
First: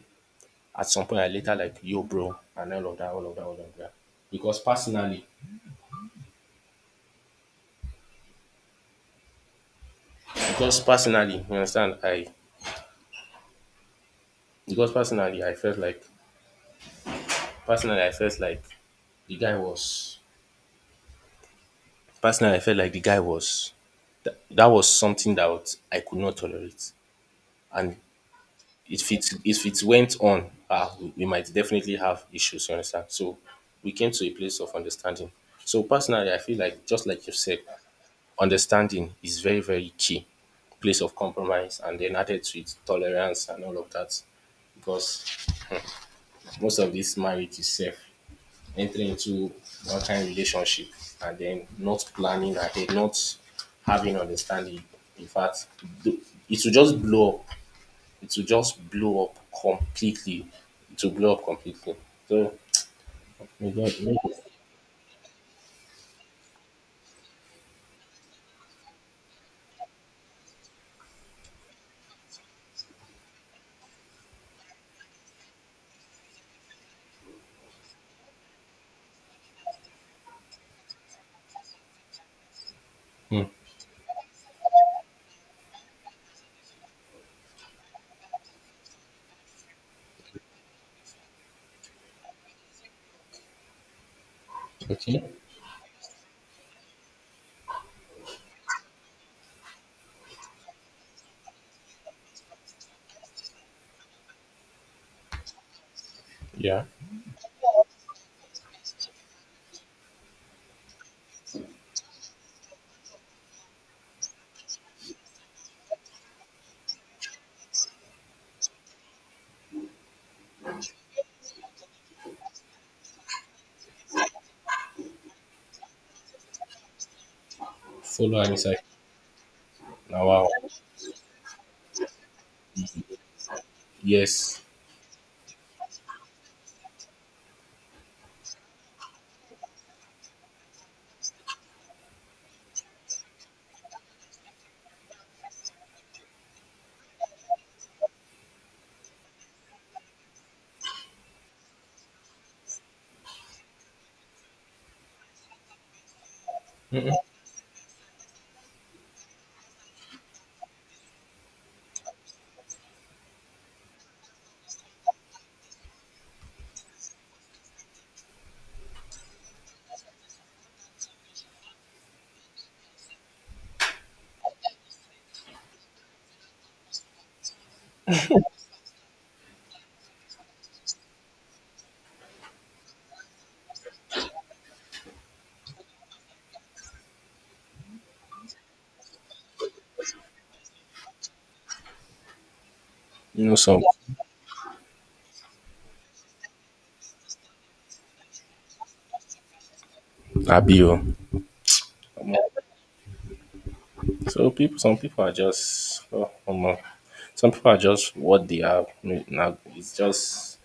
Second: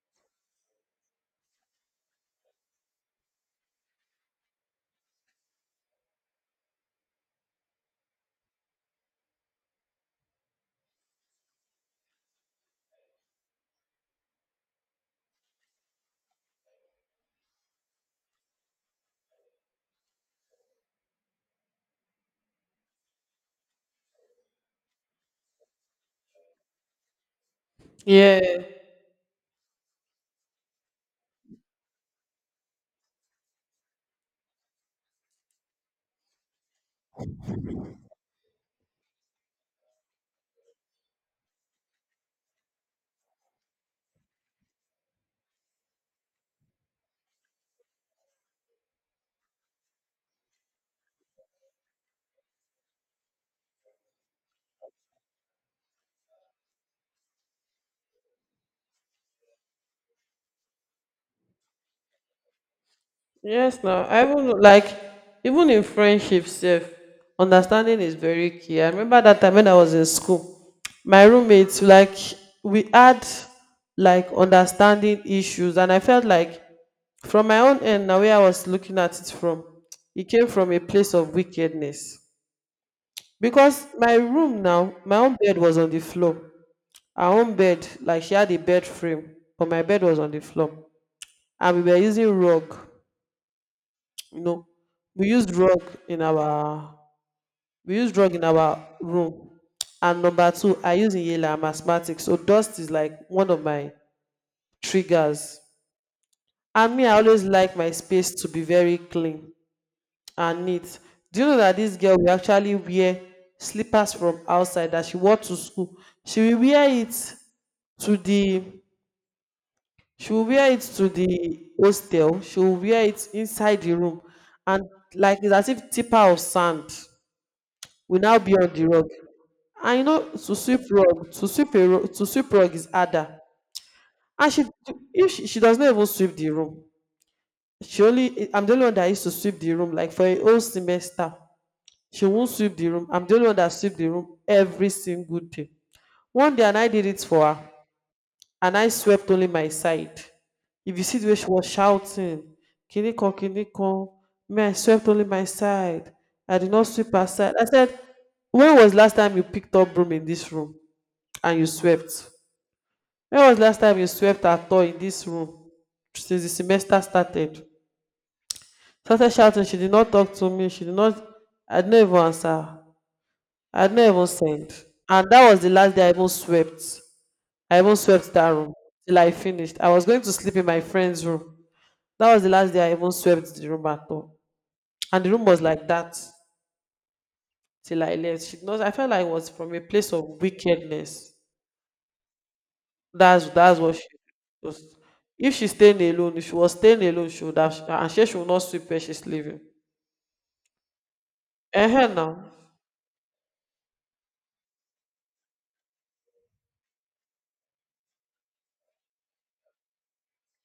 Speaker 2: at some point I later like, yo, bro, and all of that, all of that, all of that. Because personally, because personally you understand I because personally I felt like, personally I felt like the guy was personally I felt like the guy was. That was something that I could not tolerate. And
Speaker 1: Yeah,
Speaker 2: if it went on, we might definitely have issues, you understand? So we came to a place of understanding. So personally, I feel like, just like you said, understanding is very, very key. Place of compromise, and then added to it, tolerance, and all of that. Because most of this marriage is safe, entering into one kind relationship, and then not planning ahead, not having understanding. In fact, th- it will just blow up. It will just blow up completely. It will blow up completely. So, may
Speaker 1: yes.
Speaker 2: God-
Speaker 1: Now
Speaker 2: may-
Speaker 1: I even like even in friendships, sef, understanding is very key. I remember that time when I was in school, my roommates, like we had like understanding issues, and I felt like from my own end, now where I was looking at it from, it came from a place of wickedness.
Speaker 2: Hmm,
Speaker 1: Because my room now, my own bed was on the floor. Our own bed, like she had a bed frame, but my bed was on the floor. And we were using rug, you know.
Speaker 2: okay,
Speaker 1: We used rug in our we used rug in our room. And number two, I use inhaler, I'm asthmatic. So dust is like one of my triggers.
Speaker 2: yeah,
Speaker 1: And me, I always like my space to be very clean and neat. Do you know that this girl will actually wear slippers from outside that she wore to school? She will wear it to the, she will wear it to the hostel. She will wear it inside the room, and like it's as if tipper of sand will now
Speaker 2: follow and
Speaker 1: be on
Speaker 2: inside.
Speaker 1: the rug. And you know
Speaker 2: Now, wow,
Speaker 1: to sweep rug, to sweep a rug to sweep rug is harder. And
Speaker 2: yes,
Speaker 1: she if she, she does not even sweep the room. She only I'm the only one that used to sweep the room like for a whole semester. She won't sweep the room. I'm the only one that sweep the room every single day. One day, and I did it for her, and I swept only my side. If you see the way she was shouting, Kiniko, Kiniko, me, I swept only my side. I did not sweep her side. I said, when was last time you picked up broom in this room and you swept? When was last time you swept at all in this room since the semester started? Started shouting, she did not talk to me, she did not, I did not even answer her. I had not even sent. And that was the last day I even swept. I even swept that room till I finished. I was going to sleep in my friend's room. That was the last day I even swept the room at all. And the room was like that till I left. She knows, I felt like it was from a place of wickedness.
Speaker 2: you
Speaker 1: That's
Speaker 2: know,
Speaker 1: that's
Speaker 2: some
Speaker 1: what she was. If she's staying alone, if she was staying alone, she would have, and she should not sweep where she's living.
Speaker 2: abio.
Speaker 1: Eh now.
Speaker 2: So, people, some people are just, oh, omo. Some people are just what they are. Now, it's just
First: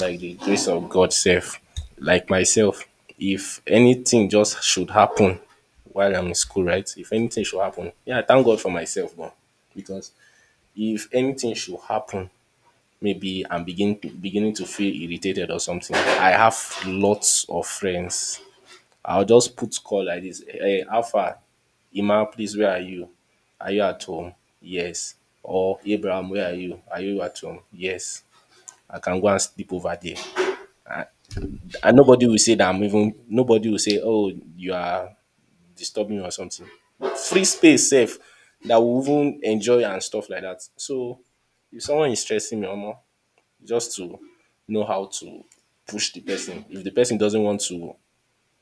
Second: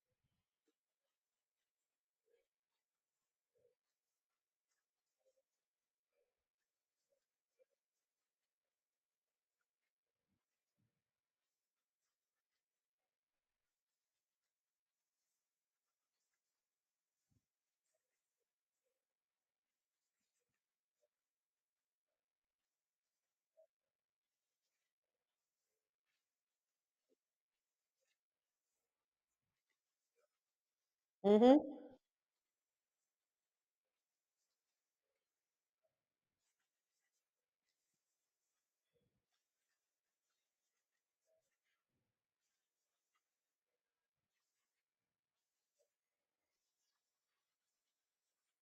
Speaker 2: like the grace of God self. Like myself, if anything just should happen while I'm in school, right? If anything should happen, yeah, thank God for myself, but because if anything should happen, maybe beginning to feel irritated or something. I have lots of friends. I'll just put call like this. Hey, Alpha, Ima, please, where are you? Are you at home? Yes. Or Abraham, where are you? Are you at home? Yes. I can go and sleep over there,
Speaker 1: Mm-hmm.
Speaker 2: and nobody will say that I'm even nobody will say, oh, you are disturbing me or something. Free space safe that we even enjoy and stuff like that. So if someone is stressing me or more, just to know how to push the person. If the person doesn't want to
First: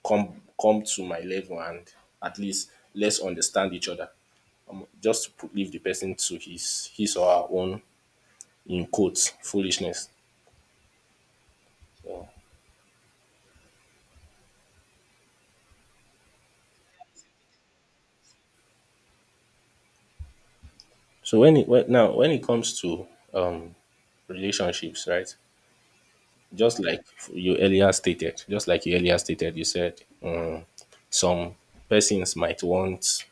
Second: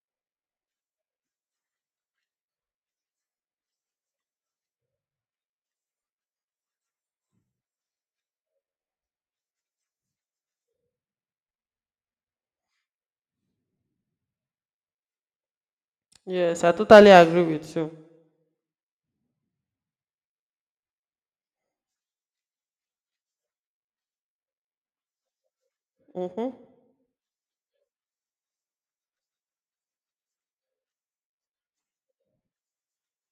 Speaker 2: come to my level and at least let's understand each other. Leave the person to his or her own in quotes foolishness. So
Speaker 1: Yes, I totally agree with you.
Speaker 2: now when it comes to um relationships, right?
Speaker 1: Mm-hmm.
Speaker 2: just like just like you earlier stated, you said, some persons might want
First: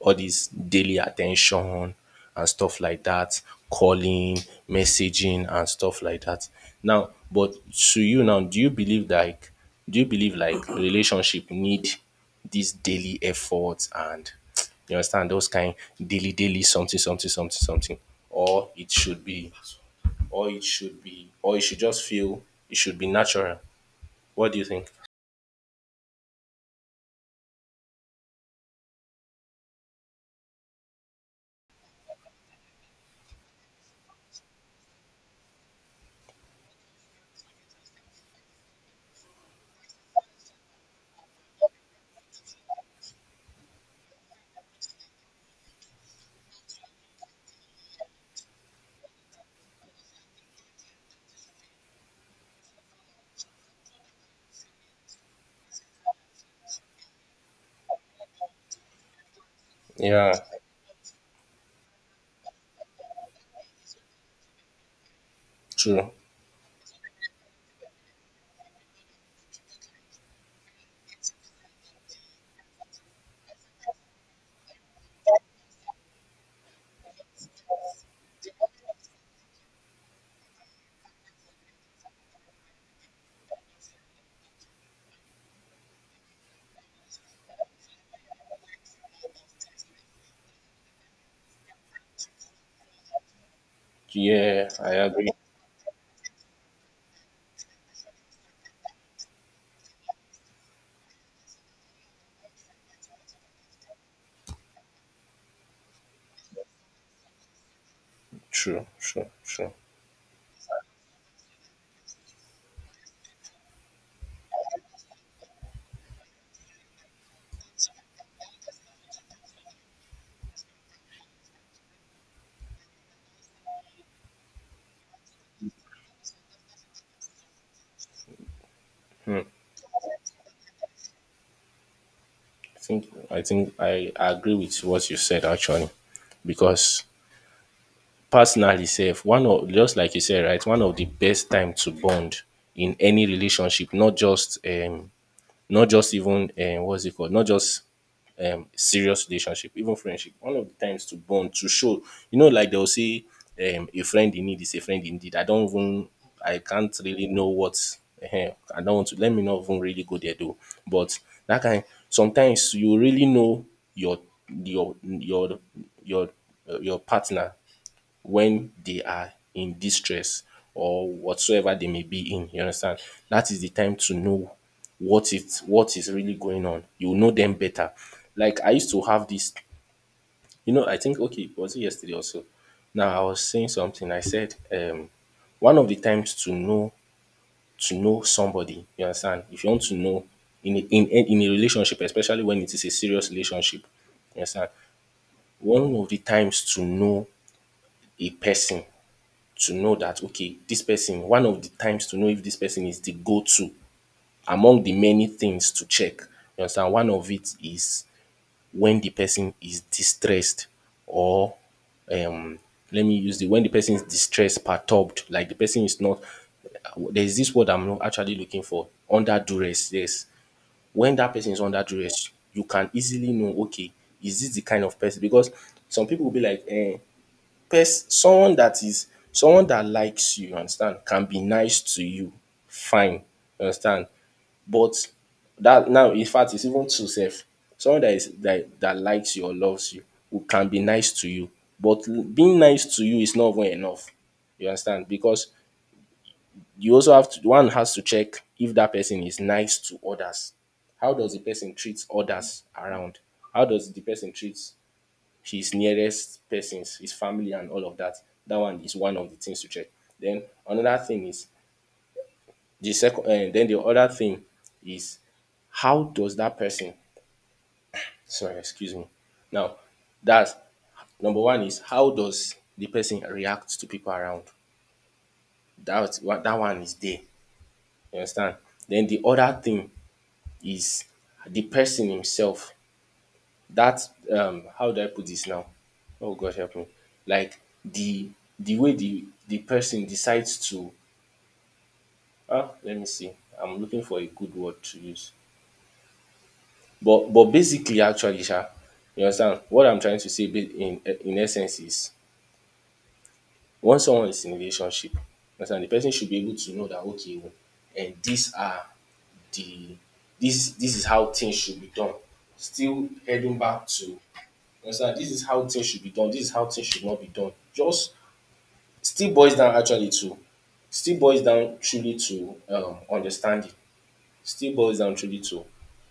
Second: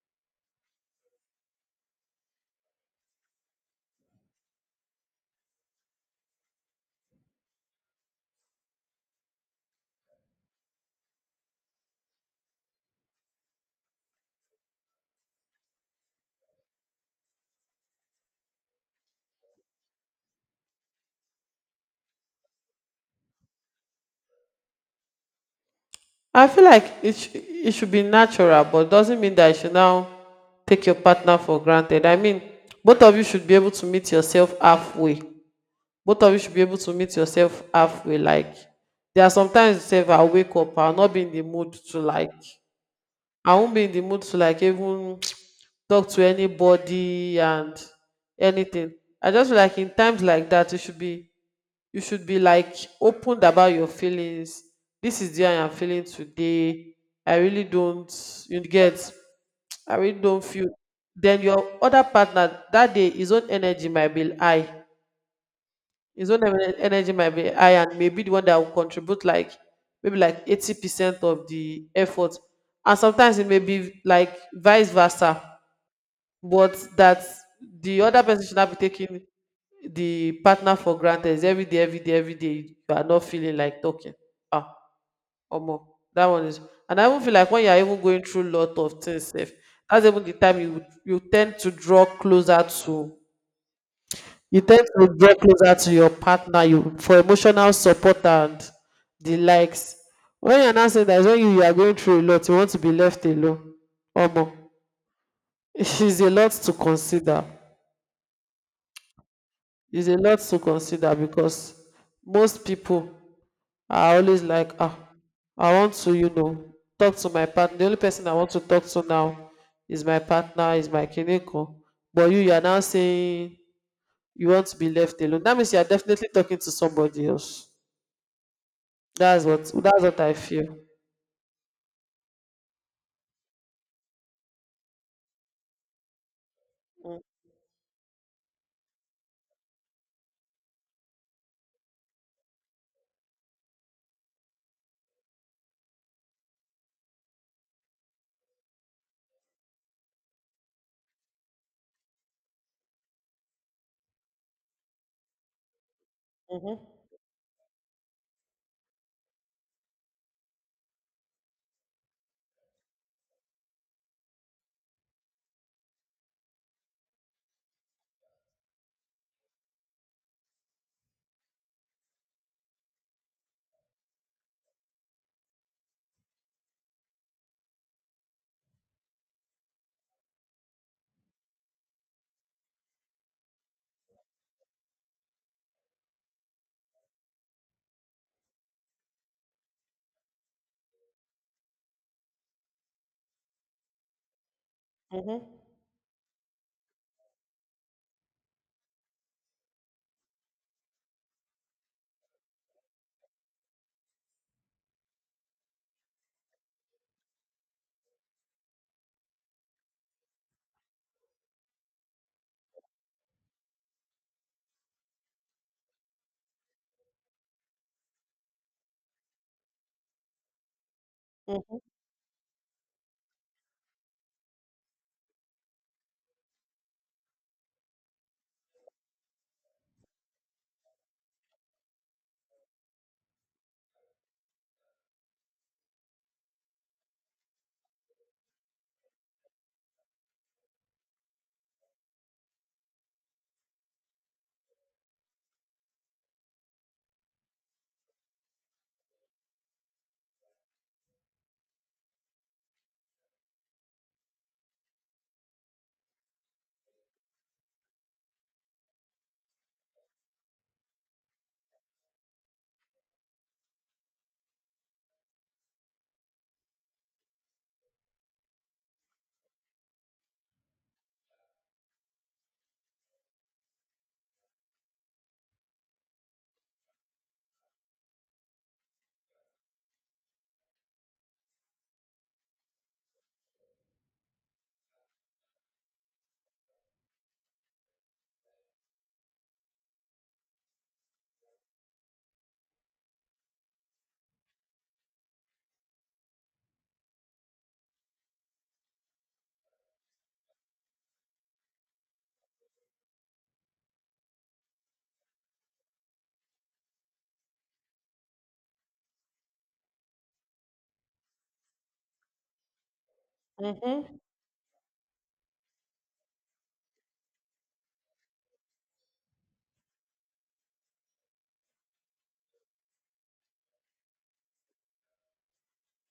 Speaker 2: all these daily attention and stuff like that, calling, messaging and stuff like that. Now, but to you now, do you believe like do you believe relationship need these daily efforts and you understand those kind daily daily something something something something, or it should be or it should just feel it should be natural. What do you think?
Speaker 1: I feel like it, it should be natural, but doesn't mean that you should now take your partner for granted. I mean, both of you should be able to meet yourself halfway. Both of you should be able to meet yourself halfway. Like, there are sometimes you say, I'll wake up, I'll not be in the mood to like, I won't be in the mood to like even talk to anybody and anything. I just feel like in times like that, you should be you should be like open about your feelings. This is the way I'm feeling today. i really don't you get I really
Speaker 2: Yeah,
Speaker 1: don't feel. Then your other partner, that day his own energy might be high.
Speaker 2: true.
Speaker 1: Energy might be high and maybe the one that will contribute like maybe like 80% of the effort, and sometimes it may be like vice versa. But that, the other person should not be taking the partner for granted. It's every day, every day, every day you are not feeling like talking. Ah, omo, that one is. And I even feel like when you are even going through lot of things sef, that's even the time you tend to draw closer to. You
Speaker 2: Yeah,
Speaker 1: tend
Speaker 2: I
Speaker 1: to
Speaker 2: agree.
Speaker 1: draw closer to your partner you for emotional support and the likes. When you are not saying that is when you are going through a lot, you want to be left alone. Omo, it is a lot to consider.
Speaker 2: True, true, true.
Speaker 1: It's a lot to consider because most people are always like, ah, I want to, talk to my partner. The only person I want to talk to now is my partner, is my kineko. But you are now saying you want to be left alone. That means you are definitely talking to somebody else. That's what I feel.
Speaker 2: I think I agree with what you said actually, because personally, safe one of just like you said, right, one of the best time to bond in any relationship, not just not just even what's it called, not just serious relationship, even friendship. One of the times to bond, to show, you know, like they'll say, a friend in need is a friend indeed. I don't even, I
Speaker 1: Mhm.
Speaker 2: can't really know what, eh, I don't want to, let me not even really go there though. But that kind, sometimes you really know your, your, your, your, your partner when they are in distress or whatsoever they may be in. You understand? That is the time to know what is really going on. You will know them better. Like I used to have this, you know, I think okay, was it yesterday also? Now I was saying something. I said, one of the times to know somebody, you understand? If you want to know in a relationship, especially when it is a serious relationship, you understand?
Speaker 1: Mhm.
Speaker 2: One of the times to know a person, to know that okay this person, one of the times to know if this person is the go-to among the many things to check, you understand, one of it is when the person is distressed or um let me use the when the person is distressed perturbed, like the person is not, there's this word I'm not actually looking for, under duress, yes, when that person is
Speaker 1: Mhm.
Speaker 2: under duress you can easily know, okay, is this the kind of person? Because some people will be like eh, someone that is someone that likes you, you understand, can be nice to you, fine, you understand. But that now, in fact, it's even true self. Someone that is that likes you or loves you, who can be nice to you, but being nice to you is not even enough. You understand? Because you also have to one has to check if that person is nice to others. How does the person treat others around? How does the person treat his nearest persons, his family and all of that. That one is one of the things to check. Then another thing is the second And then the other thing is how does that person, sorry, excuse me. Now that's number one is how does the person react to people around? That what that one is there. You understand? Then the other thing is the person himself. That how do I put this now? Oh God help me. Like the way the person decides to ah let me see. I'm looking for a good word to use. But basically actually sha, you understand what I'm trying to say, in essence is, once someone is in a relationship, you understand the person should be able to know that okay oh these are the this, this is how things should be done. Still heading back to
Speaker 1: Mhm.
Speaker 2: you, understand this is how things should be done, this is how things should not be done. Just still boils down actually to still boils down truly to, understanding, still boils down truly to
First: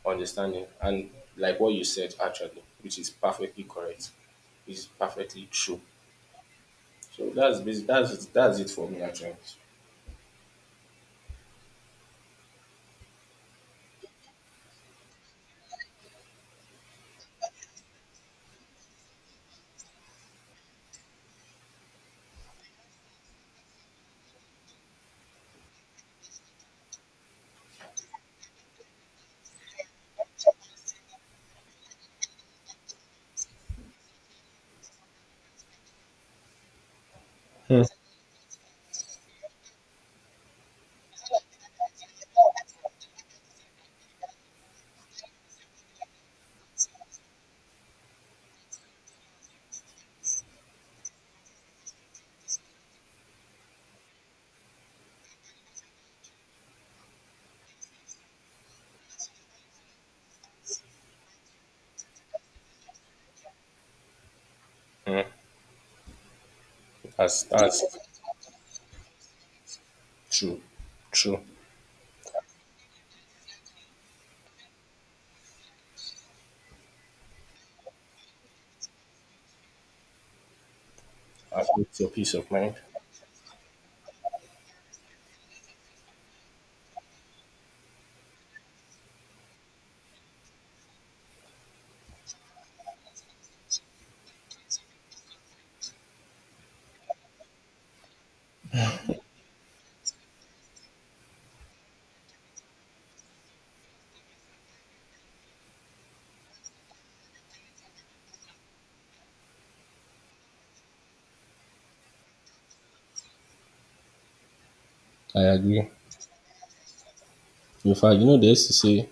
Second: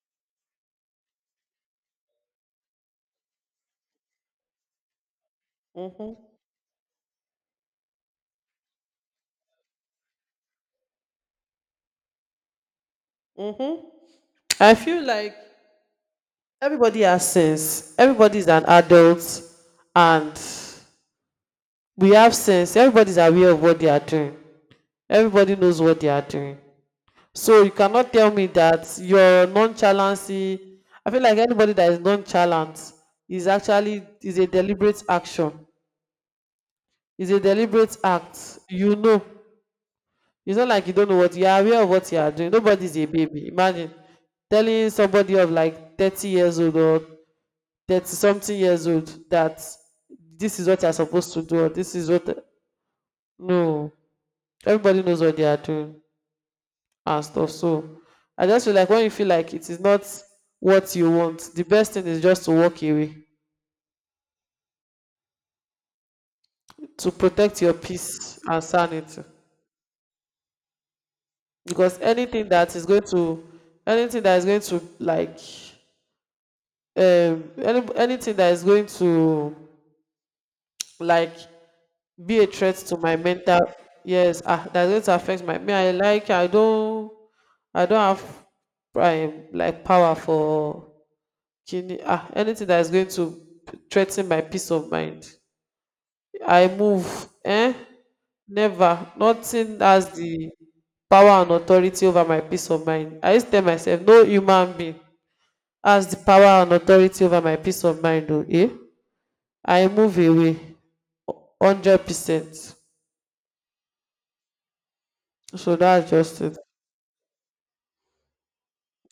Speaker 2: understanding, and like what you said actually, which is perfectly correct, is perfectly true.
Speaker 1: Mhm.
Speaker 2: So that's that's it for me actually.
Speaker 1: I feel like everybody has sense. Everybody's an adult, and we have sense. Everybody's aware of what they are doing. Everybody knows what they are doing. So you cannot tell me that your nonchalancy. I feel like anybody that is nonchalant is a deliberate action. Is a deliberate act. You know. It's not like you don't know what you are, aware of what you are doing. Nobody's a baby. Imagine telling somebody of like 30 years old or 30 something years old that this is what you're supposed to do, or this is what. No. Everybody knows what they are doing and stuff. So I just feel like when you feel like it is not what you want, the best thing is just to walk away,
Speaker 2: Mm,
Speaker 1: to protect your
Speaker 2: that's
Speaker 1: peace and sanity.
Speaker 2: true, true.
Speaker 1: Because anything that is going to, anything that is going to like anything that is going to like
Speaker 2: Affects your peace
Speaker 1: be a
Speaker 2: of
Speaker 1: threat
Speaker 2: mind.
Speaker 1: to my mental, yes, ah, that's going to affect my me, I like, I don't have like power for kidney. Ah, anything that is going to threaten my peace of mind, I move, eh, never. Nothing has the power and authority over my peace of mind. I used to tell myself no human being has the power and authority over my peace of mind o, eh, I move away 100%.
Speaker 2: I
Speaker 1: So
Speaker 2: agree.
Speaker 1: that's just it.
Speaker 2: In fact, you know they used to say,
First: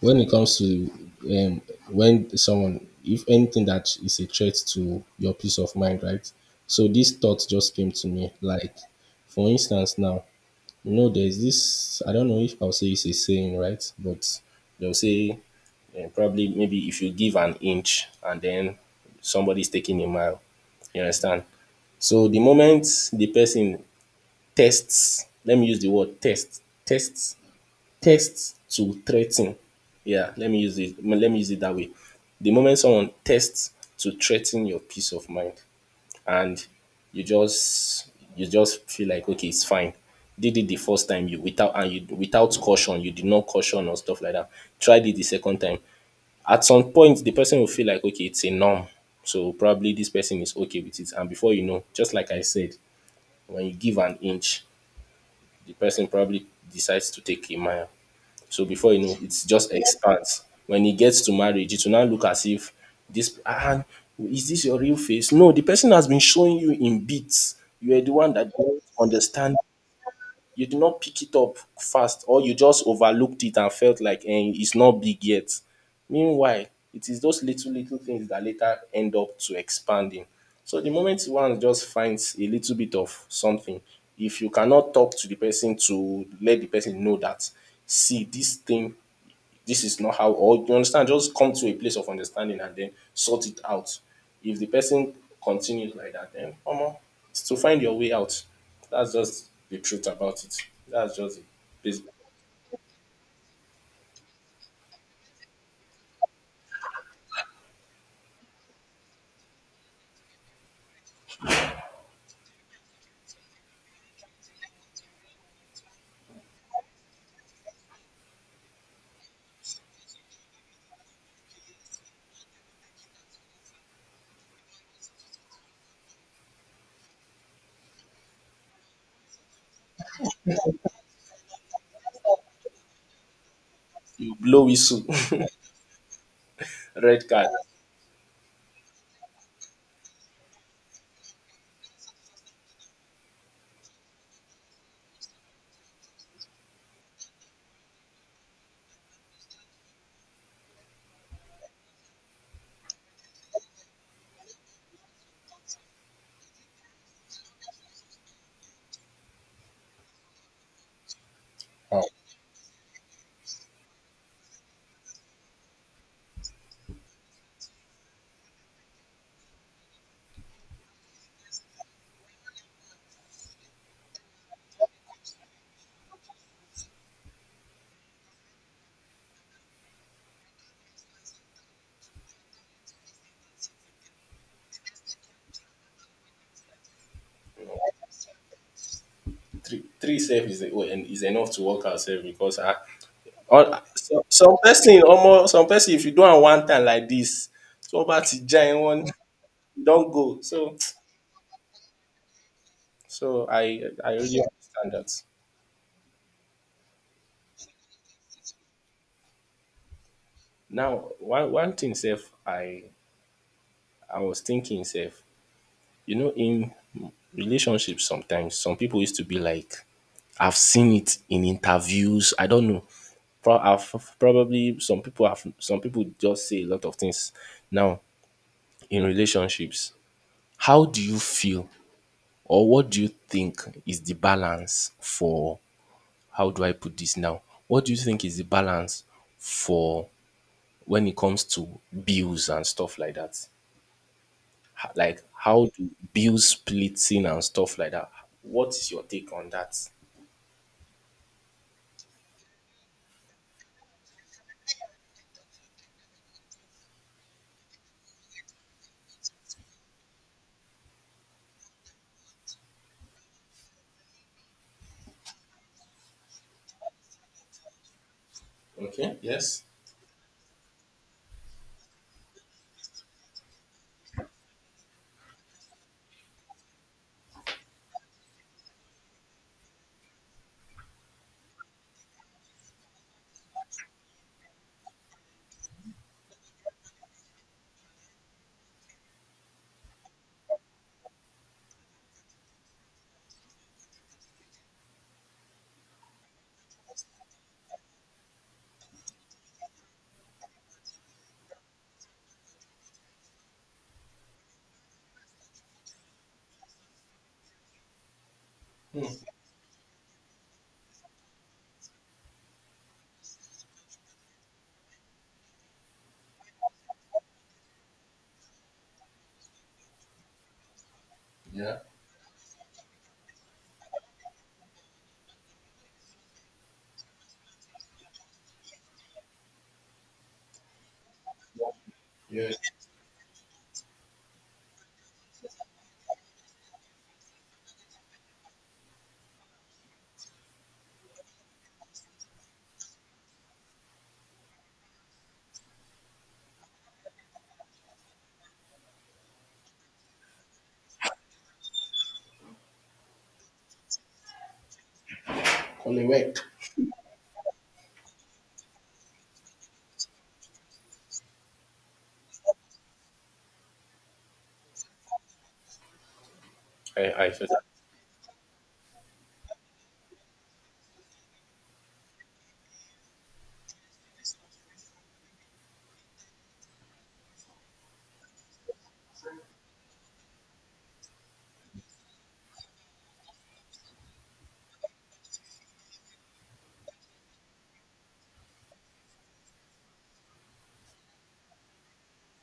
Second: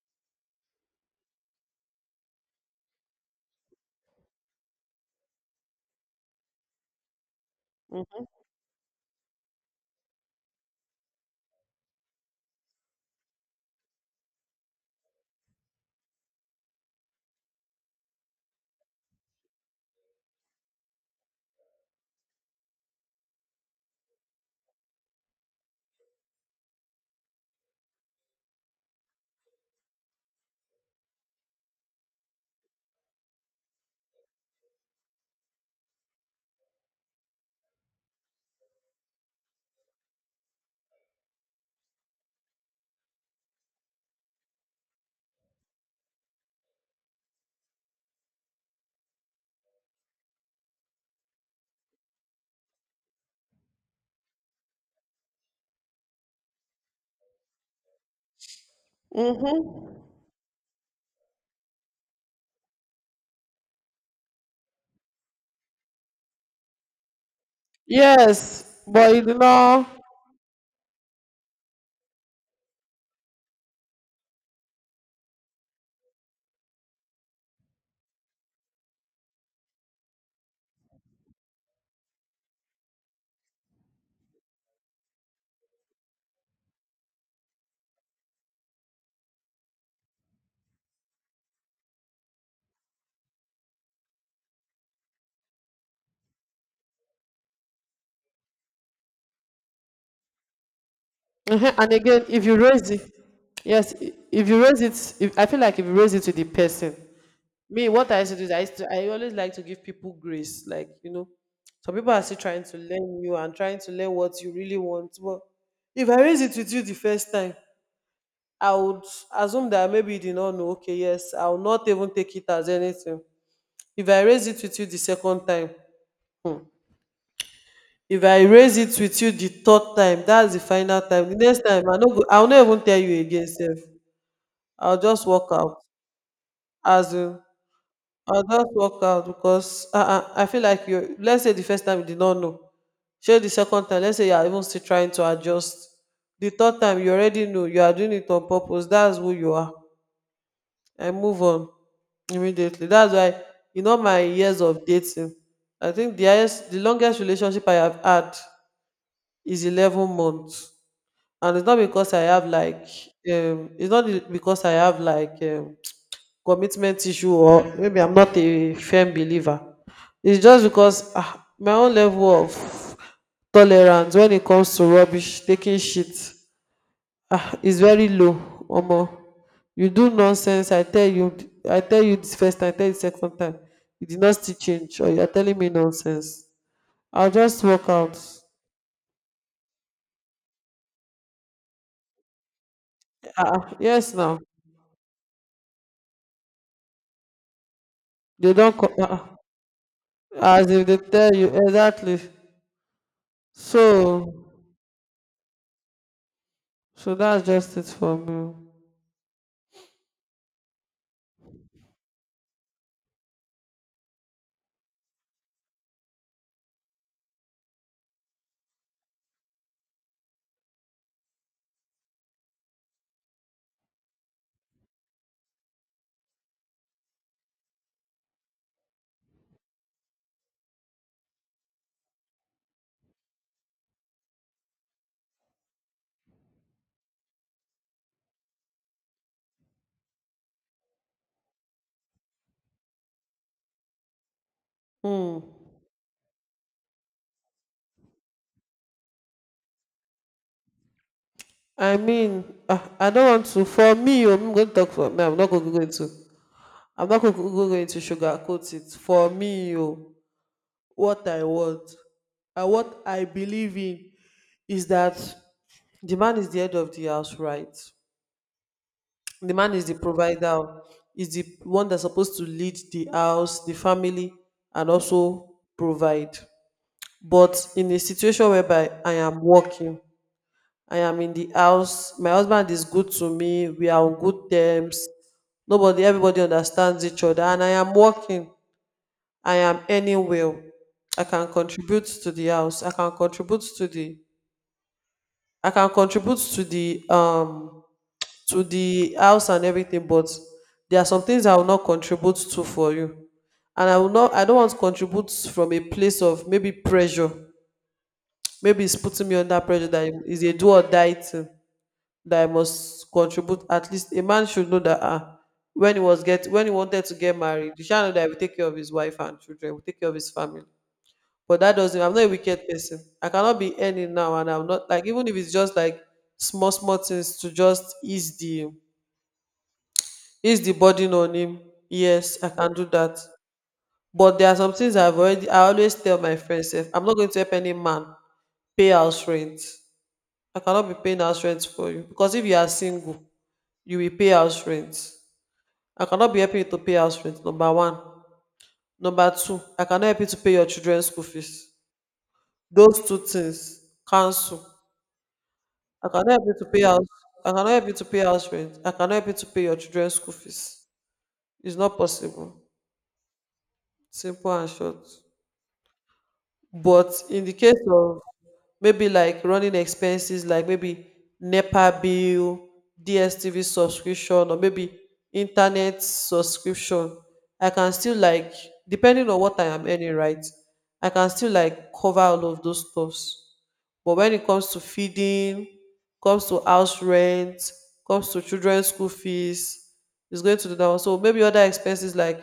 Speaker 2: when it comes to, um, when someone, if anything that is a threat to your peace of mind, right? So this thought just came to me. Like, for instance, now, you know, there's this, I don't know if I'll say it's a saying, right? But they'll say eh, probably maybe if you give an inch and then somebody's taking a mile. You understand? So the moment the person tests, let me use the word test, tests to threaten. Yeah, let me use it. Let me use it that way. The moment someone tests to threaten your peace of mind, and you just feel like okay, it's fine. Did it the first time, you without, and you without caution, you did not caution or stuff like that. Tried it the second time. At some point, the person will feel like okay, it's a norm. So probably this person is okay with it. And before you know, just like I said, when you give an inch, the person probably decides to take a mile. So before you know, it just
Speaker 1: Mm-hmm.
Speaker 2: expands. When it gets to marriage, it will now look as if this ah, is this your real face? No, the person has been showing you in bits. You are the one that don't
Speaker 1: Yes, but you
Speaker 2: understand.
Speaker 1: know,
Speaker 2: You did not pick it up fast, or you just overlooked it and felt like eh, it's not big yet. Meanwhile, it is those little little things that later end up to expanding. So the moment one just finds a little bit of something, if you cannot talk to the person to let the person know that, see, this thing, this is not how or you understand, just come to a place of understanding and then sort it out. If the person continues like that then omo, it's to find your way out. That's just the truth about it. That's just it.
Speaker 1: mhm, and
Speaker 2: Bas-
Speaker 1: again, if you raise it, yes, if you raise it, if, I feel like if you raise it to the person, me, what I used to do is I used to, I always like to give people grace. Like, you know, some people are still trying to learn you and trying to learn what you really want. But if I raise it with you the first time, I would assume that maybe you did not know, okay, yes, I will not even take it as anything. If I raise it with you the second time, um if I raise it with you the third time, that's the final time. The next time, I no go, I no even tell you again sef,
Speaker 2: you blow
Speaker 1: I go
Speaker 2: whistle.
Speaker 1: just walk out,
Speaker 2: Red
Speaker 1: asin,
Speaker 2: card.
Speaker 1: I go just walk out. Because ah, ah, I feel like you, let's say the first time you did not know, shey the second time let's say you are even still trying to adjust, the third time you already know you are doing it on purpose, that's who you are. I move on immediately. That's why in all my years of dating, I think the highest, the longest relationship I have had is 11 months, and it's not
Speaker 2: Ah,
Speaker 1: because I have like, it's not the- because I have like commitment issue, or maybe I'm not a firm believer. It's just because ah, my own level of tolerance when it comes to rubbish, taking shit, ah, it's very low. Omo, you do nonsense. I tell you this first time, I tell you second time. You did not still change, or you are telling me nonsense. I'll just walk out.
Speaker 2: three three sef is well, is enough to work ourselves because ah,
Speaker 1: Ah,
Speaker 2: all
Speaker 1: ah, yes, now,
Speaker 2: some person almost some person if you do am one time like this, tó bá ti
Speaker 1: they
Speaker 2: já
Speaker 1: don't
Speaker 2: ẹ
Speaker 1: co-,
Speaker 2: wọn
Speaker 1: ah,
Speaker 2: don go
Speaker 1: ah, as
Speaker 2: so,
Speaker 1: if they tell you exactly.
Speaker 2: so i I
Speaker 1: So,
Speaker 2: really understand that.
Speaker 1: so that's just it for me.
Speaker 2: Now, one one thing sef I was thinking sef, you know in relationships sometimes some people used to be like, I've seen it in interviews, I don't know. Pro- I've probably Some people have, some people just say a lot of things. Now, in relationships, how do you feel or what do you think is the balance for, how do I put this now? What do you think is the balance for when it comes to bills and stuff like that? Like
Speaker 1: Hmm.
Speaker 2: how do bills splitting and stuff like that. What is your take on that?
Speaker 1: I mean, ah, I don't want to. For me, oh, I'm going to talk for me. I'm not going to go into sugarcoat it. For me, oh, what I want and what I believe in is that the man is the head of the house, right?
Speaker 2: Okay.
Speaker 1: The
Speaker 2: Yes.
Speaker 1: man is the provider, is the one that's supposed to lead the house, the family, and also provide. But in a situation whereby I am working, I am in the house, my husband is good to me, we are on good terms, nobody, everybody understands each other, and I am working. I am earning well. I can contribute to the house. I can contribute to the house and everything, but there are some things I will not contribute to for you. And I will not I don't want to contribute from a place of maybe pressure. Maybe it's putting me under pressure, that is a do or die thing that I must contribute. At least a man should know that, ah, when he wanted to get married, he should know that he will take care of his wife and children, he will take care of his family. But that
Speaker 2: Yeah.
Speaker 1: doesn't, I'm not a wicked person. I cannot be earning now and I'm not, like, even if it's just like small, small things to just ease the, ease the burden on him. Yes, I
Speaker 2: Yes.
Speaker 1: can do that. But there are some things I've already, I always tell my friends, if I'm not going to help any man pay house rent. I cannot be paying house rent for you. Because if you are single, you will pay house rent. I cannot be helping you to pay house rent, number one. Number two, I cannot help you to pay your children's school fees. Those two things cancel.
Speaker 2: On
Speaker 1: I cannot help
Speaker 2: work.
Speaker 1: you to pay house. I cannot help you to pay house rent. I cannot help you to pay your children's school fees. It's not possible. Simple and short. But
Speaker 2: I
Speaker 1: in
Speaker 2: feel
Speaker 1: the
Speaker 2: that.
Speaker 1: case of maybe like running expenses, like maybe NEPA bill, DSTV subscription, or maybe internet subscription, I can still like, depending on what I am earning, right? I can still like cover all of those stuffs. But when it comes to feeding, comes to house rent, comes to children's school fees, it's going to the down. So maybe other expenses like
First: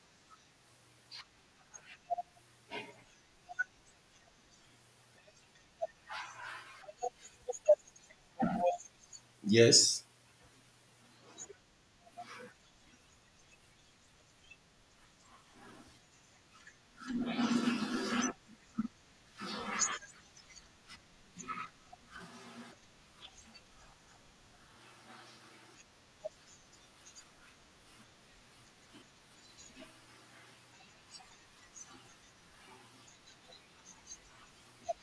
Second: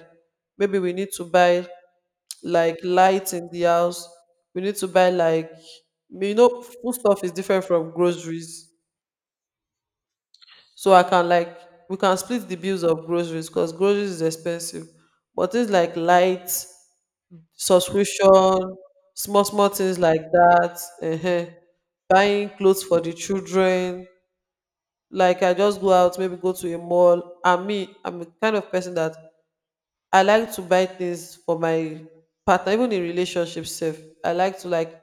Speaker 1: maybe we need to buy like lights in the house. We need to buy like, you know, food stuff is different from groceries.
Speaker 2: Yes.
Speaker 1: So I can like, we can split the bills of groceries because groceries is expensive. But things like lights, subscription, small small things like that, uh, buying clothes for the children. Like I just go out, maybe go to a mall. And me, I'm the kind of person that I like to buy things for my partner, even in relationship safe. I like to like,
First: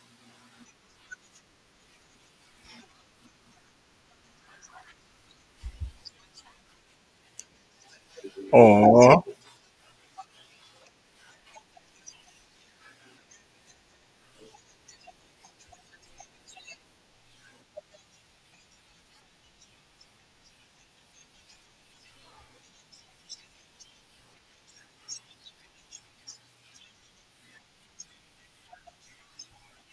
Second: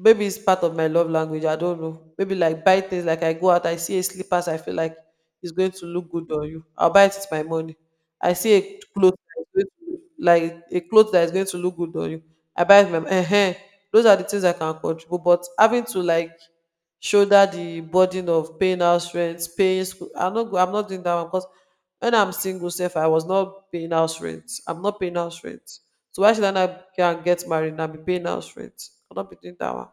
Speaker 1: maybe it's part of my love language. I don't know. Maybe like buy things, like I go out, I see a slippers, I feel like it's going to look good on you. I'll buy it with my money. I see a cloth
Speaker 2: Oh,
Speaker 1: that is going to, like a cloth that is going to look good on you. I buy it with my Those are the things I can contribute. But having to like shoulder the burden of paying house rent, paying school. I'm not doing that one because when I'm single self, I was not paying house rent. I'm not paying house rent. So why should I not go and get married and I be paying house rent? I'll not be doing that one.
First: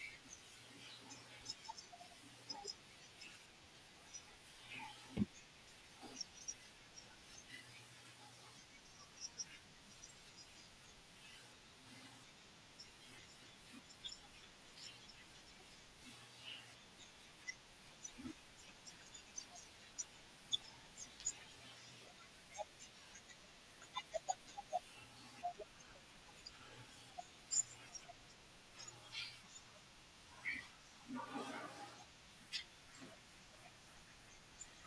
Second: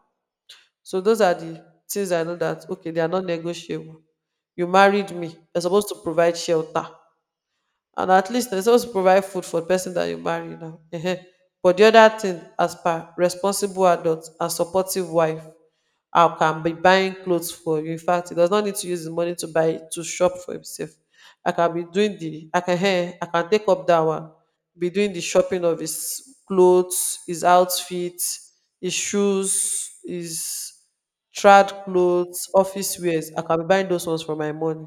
Speaker 1: So those are the things I know that, okay, they are not negotiable. You married me, you're supposed to provide shelter, and at least na suppose provide food for the person that you marry now, um, but the other thing as per responsible adults, and supportive wife, I can be buying clothes for you, in fact he does not need to use his money to buy, to shop for himself. I can be doing the I can take up that one, be doing the shopping of his clothes, his outfits, his shoes, his trad clothes, office wears. I can be buying those ones from my money,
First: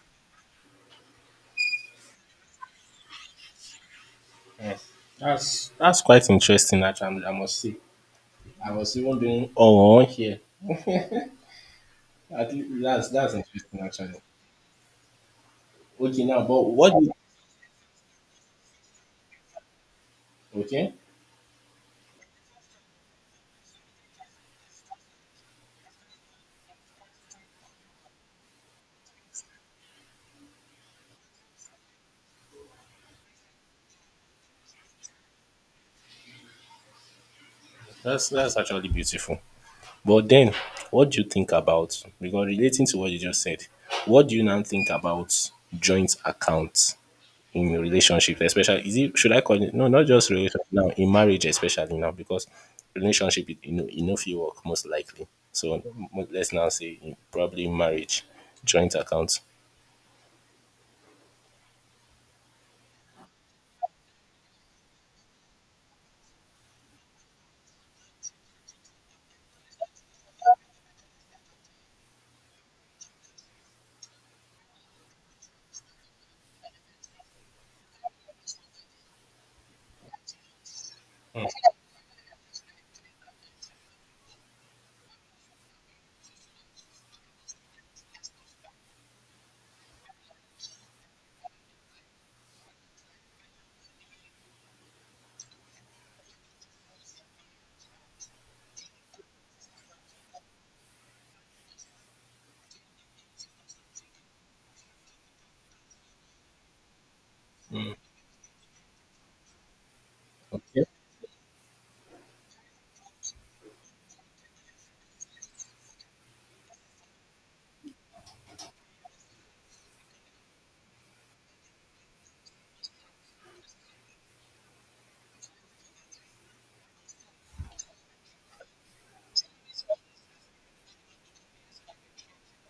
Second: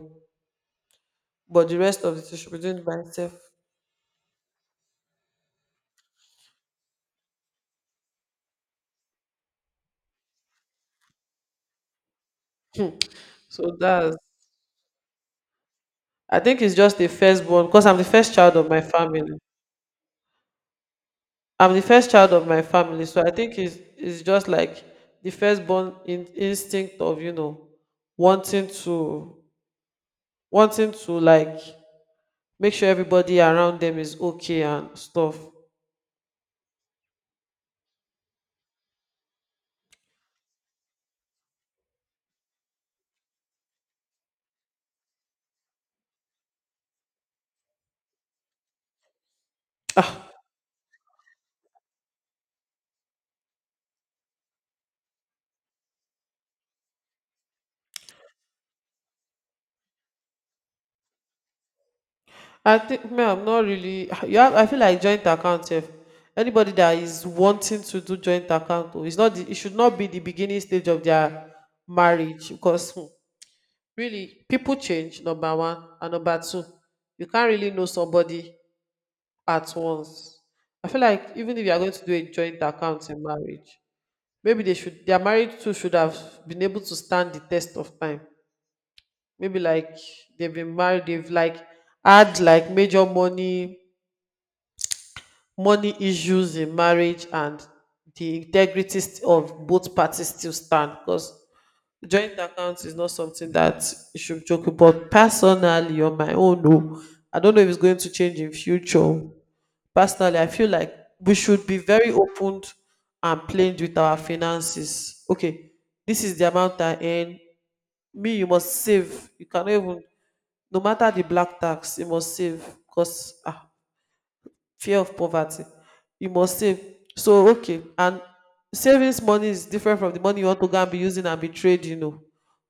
Speaker 1: but the rest of the thing she be doing by himself.
Speaker 2: yes. That's quite interesting. Actually, I must say. I was even doing Oh, here. At least that's
Speaker 1: So
Speaker 2: interesting
Speaker 1: that's
Speaker 2: actually. Okay
Speaker 1: I
Speaker 2: now,
Speaker 1: think
Speaker 2: but
Speaker 1: it's
Speaker 2: what
Speaker 1: just the
Speaker 2: do,
Speaker 1: firstborn because I'm the first child of my family.
Speaker 2: okay?
Speaker 1: I'm the first child of my family, so I think it's just like the firstborn instinct of wanting to wanting to like make sure everybody around them is okay and stuff.
Speaker 2: That's actually beautiful. But then, what do you think about, because relating to what you just said, what do you now think about joint accounts in relationships, especially is it should I call it no, not just relationship now, in marriage especially now, because relationship you know, you know if you work most likely. So let's now say in, probably marriage, joint accounts.
Speaker 1: I think, man, I'm not really. I feel like joint account, if anybody that is wanting to do joint account, oh, it's not. It should not be the beginning stage of their marriage Really, people change, number one. And number two, you can't really know somebody at once. I feel like even if you are going to do a joint account in marriage, maybe they should, their marriage too should have been able to stand the test of time. Maybe like they've been married, they've like had like major money issues in marriage, and the integrity of both parties still stand, because joint account is not something that you should joke about. Personally, on my own, no, I don't know if it's going to change in future. Personally, I feel
Speaker 2: Okay.
Speaker 1: like we should be very open and plain with our finances. Okay, this is the amount I earn. Me, you must save. You cannot even, no matter the black tax, you must save, because fear of poverty, you must save. So okay, and savings money is different from the money you want to go and be using and be trade.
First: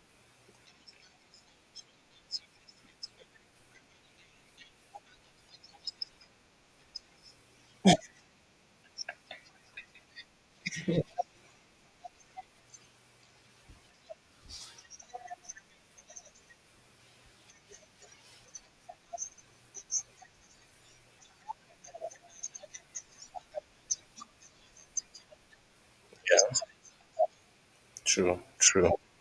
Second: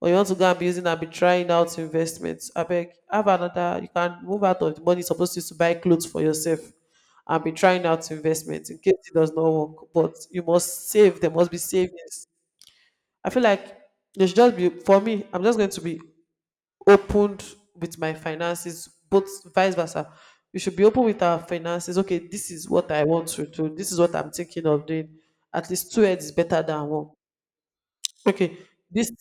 Speaker 1: Or you want to go and be using and be trying out investments, I beg. Have another, you can move out of the money you suppose use to buy clothes for yourself and be trying out investments, in case it does not work. But you must save. There must be savings. I feel like there should just be, for me, I'm just going to be opened with my finances, both vice versa. We should be open with our finances. Okay, this is what I want to do. This is what I'm thinking of doing. At least two heads is better
Speaker 2: Yeah,
Speaker 1: than one.
Speaker 2: true,
Speaker 1: Okay,
Speaker 2: true.
Speaker 1: this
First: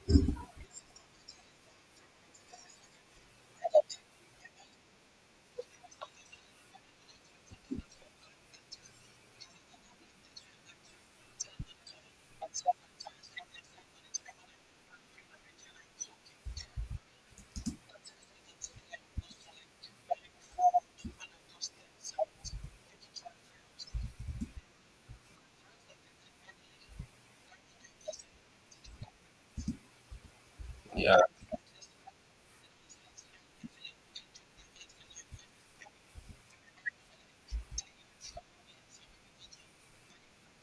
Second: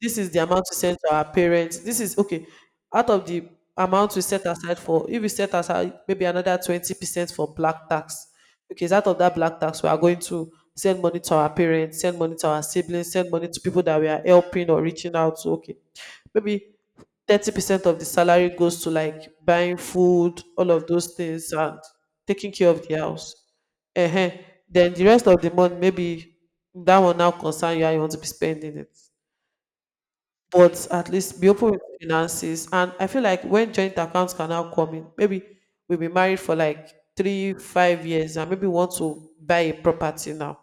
Speaker 1: this is the amount we send to our parents. This is okay. Out of the amount we set aside for, if we set aside maybe another 20% for black tax. Okay, it's out of that black tax we are going to send money to our parents, send money to our siblings, send money to people that we are helping or reaching out to. Okay, maybe 30% of the salary goes to like buying food, all of those things, and taking care of the house. uh Then the rest of the month, maybe that one now concern you how you want to be spending it. But at
Speaker 2: Yeah,
Speaker 1: least be open with finances. And I feel like when joint accounts can now come in, maybe we'll be married for like three, 5 years, and maybe want to buy a property now.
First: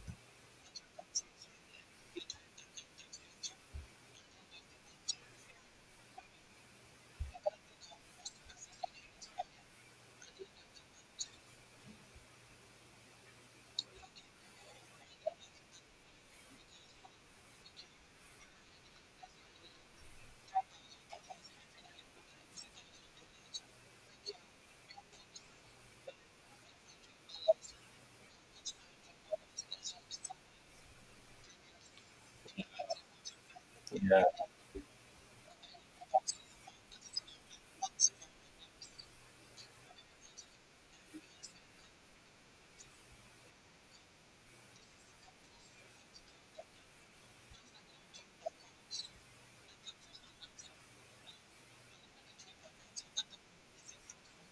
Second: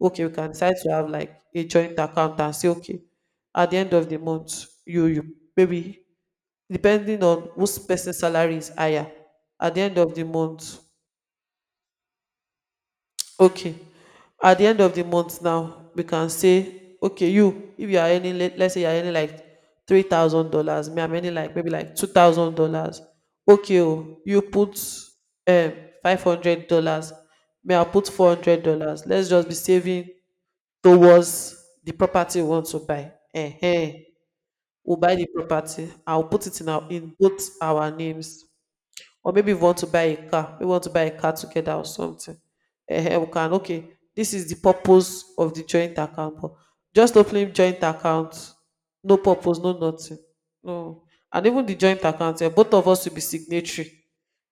Speaker 1: Okay, we can decide to have like a joint account and say, okay, at the end of the month, you maybe, depending on whose person salary is higher, at the end of the month. Okay, at the end of the month now, we can say, okay, if you are earning, let's say you are earning like $3,000, me, I'm earning like maybe like $2,000. Okay, oh, you put um $500, me, I'll put $400. Let's just be saving towards the property we want to buy. Eh, eh.
Speaker 2: yeah,
Speaker 1: We'll buy the property. I'll put it in our, in both our names. Or maybe we want to buy a car we want to buy a car together or something. Eh, eh, we can. Okay, this is the purpose of the joint account. But just opening joint account, no purpose, no nothing, no. And even the joint account, eh, both of us will be signatory.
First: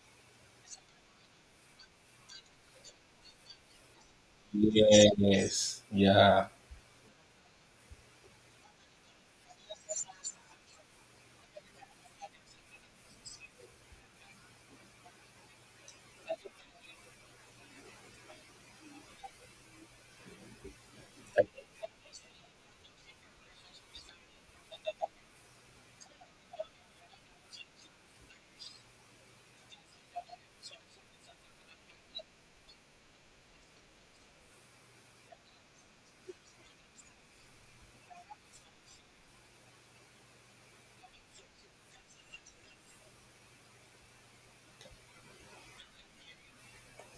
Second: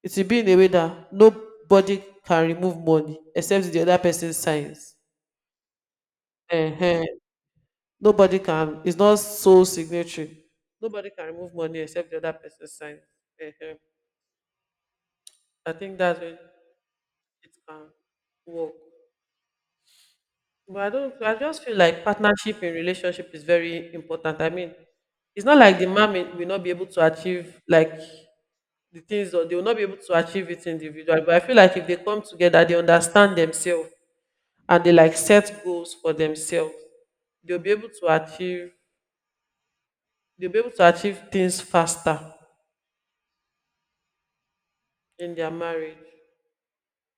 Speaker 1: It will be in a way that nobody can remove money except the other person signs.
Speaker 2: yes, yeah,
Speaker 1: uh nobody can it's not sole signatory. Nobody can remove money except the other person signs. uh I think that's when it can work. But I don't, I just feel like partnership in relationship is very important. I mean, it's not like the man will not be able to achieve like the things, or they will not be able to achieve it individually. But I feel like if they come together, they understand themselves and they like set goals for themselves, they'll be able to achieve, they'll be able to achieve things faster in their marriage.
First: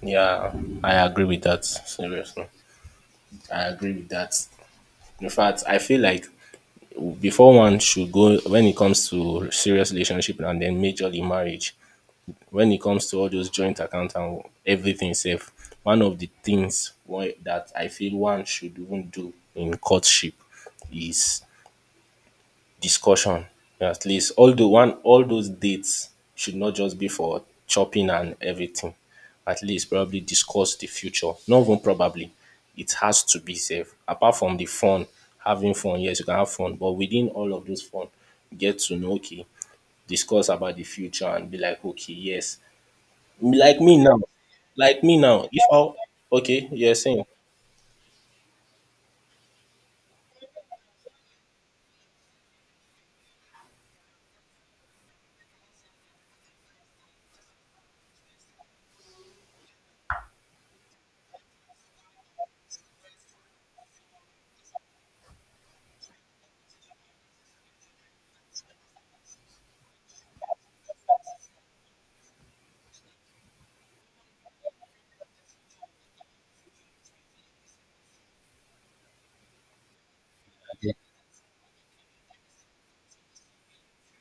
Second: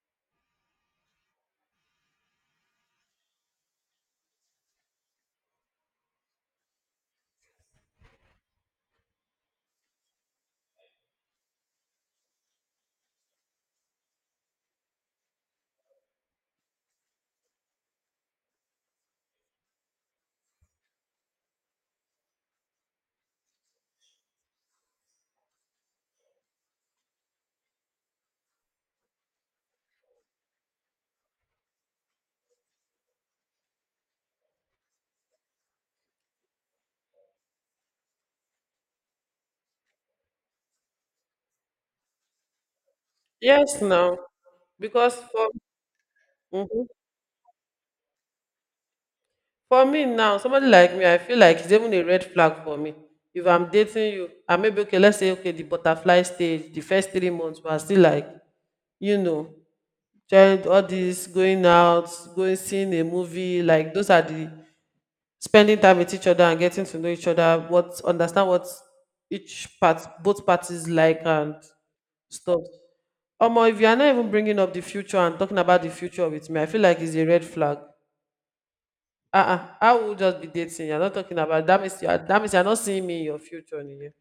Speaker 2: yeah. I agree with that. Seriously, I agree with that. In fact, I feel like before one should go when it comes to serious relationship and then majorly marriage, when it comes to all those joint account and everything safe, one of the things why that I feel one should even do in courtship is discussion. At least all the one all those dates should not just be for chopping and everything. At least probably discuss the future. Not even probably It has to be safe apart from the fun. Having fun, yes, you can have fun, but within all of those fun, get to know, okay, discuss about the future and be like, okay, yes. like
Speaker 1: Yes
Speaker 2: me
Speaker 1: now.
Speaker 2: now like
Speaker 1: Because
Speaker 2: me now,
Speaker 1: for
Speaker 2: if I okay
Speaker 1: Mhm.
Speaker 2: you're saying.
Speaker 1: For me now, somebody like me, I feel like it's even a red flag for me. If I'm dating you, I maybe, okay, let's say okay, the butterfly stage, the first 3 months, we are still like, you know, trying all this, going out, going seeing a movie, like those are the spending time with each other and getting to know each other, what understand what each part, both parties like and stuff. Omo, if you are not even bringing up the future and talking about the future with me, I feel like it's a red flag. Uh-uh. I will just be dating.
Speaker 2: Okay,
Speaker 1: You're not talking about, that means you are, that means you're not seeing me in your future. Nige.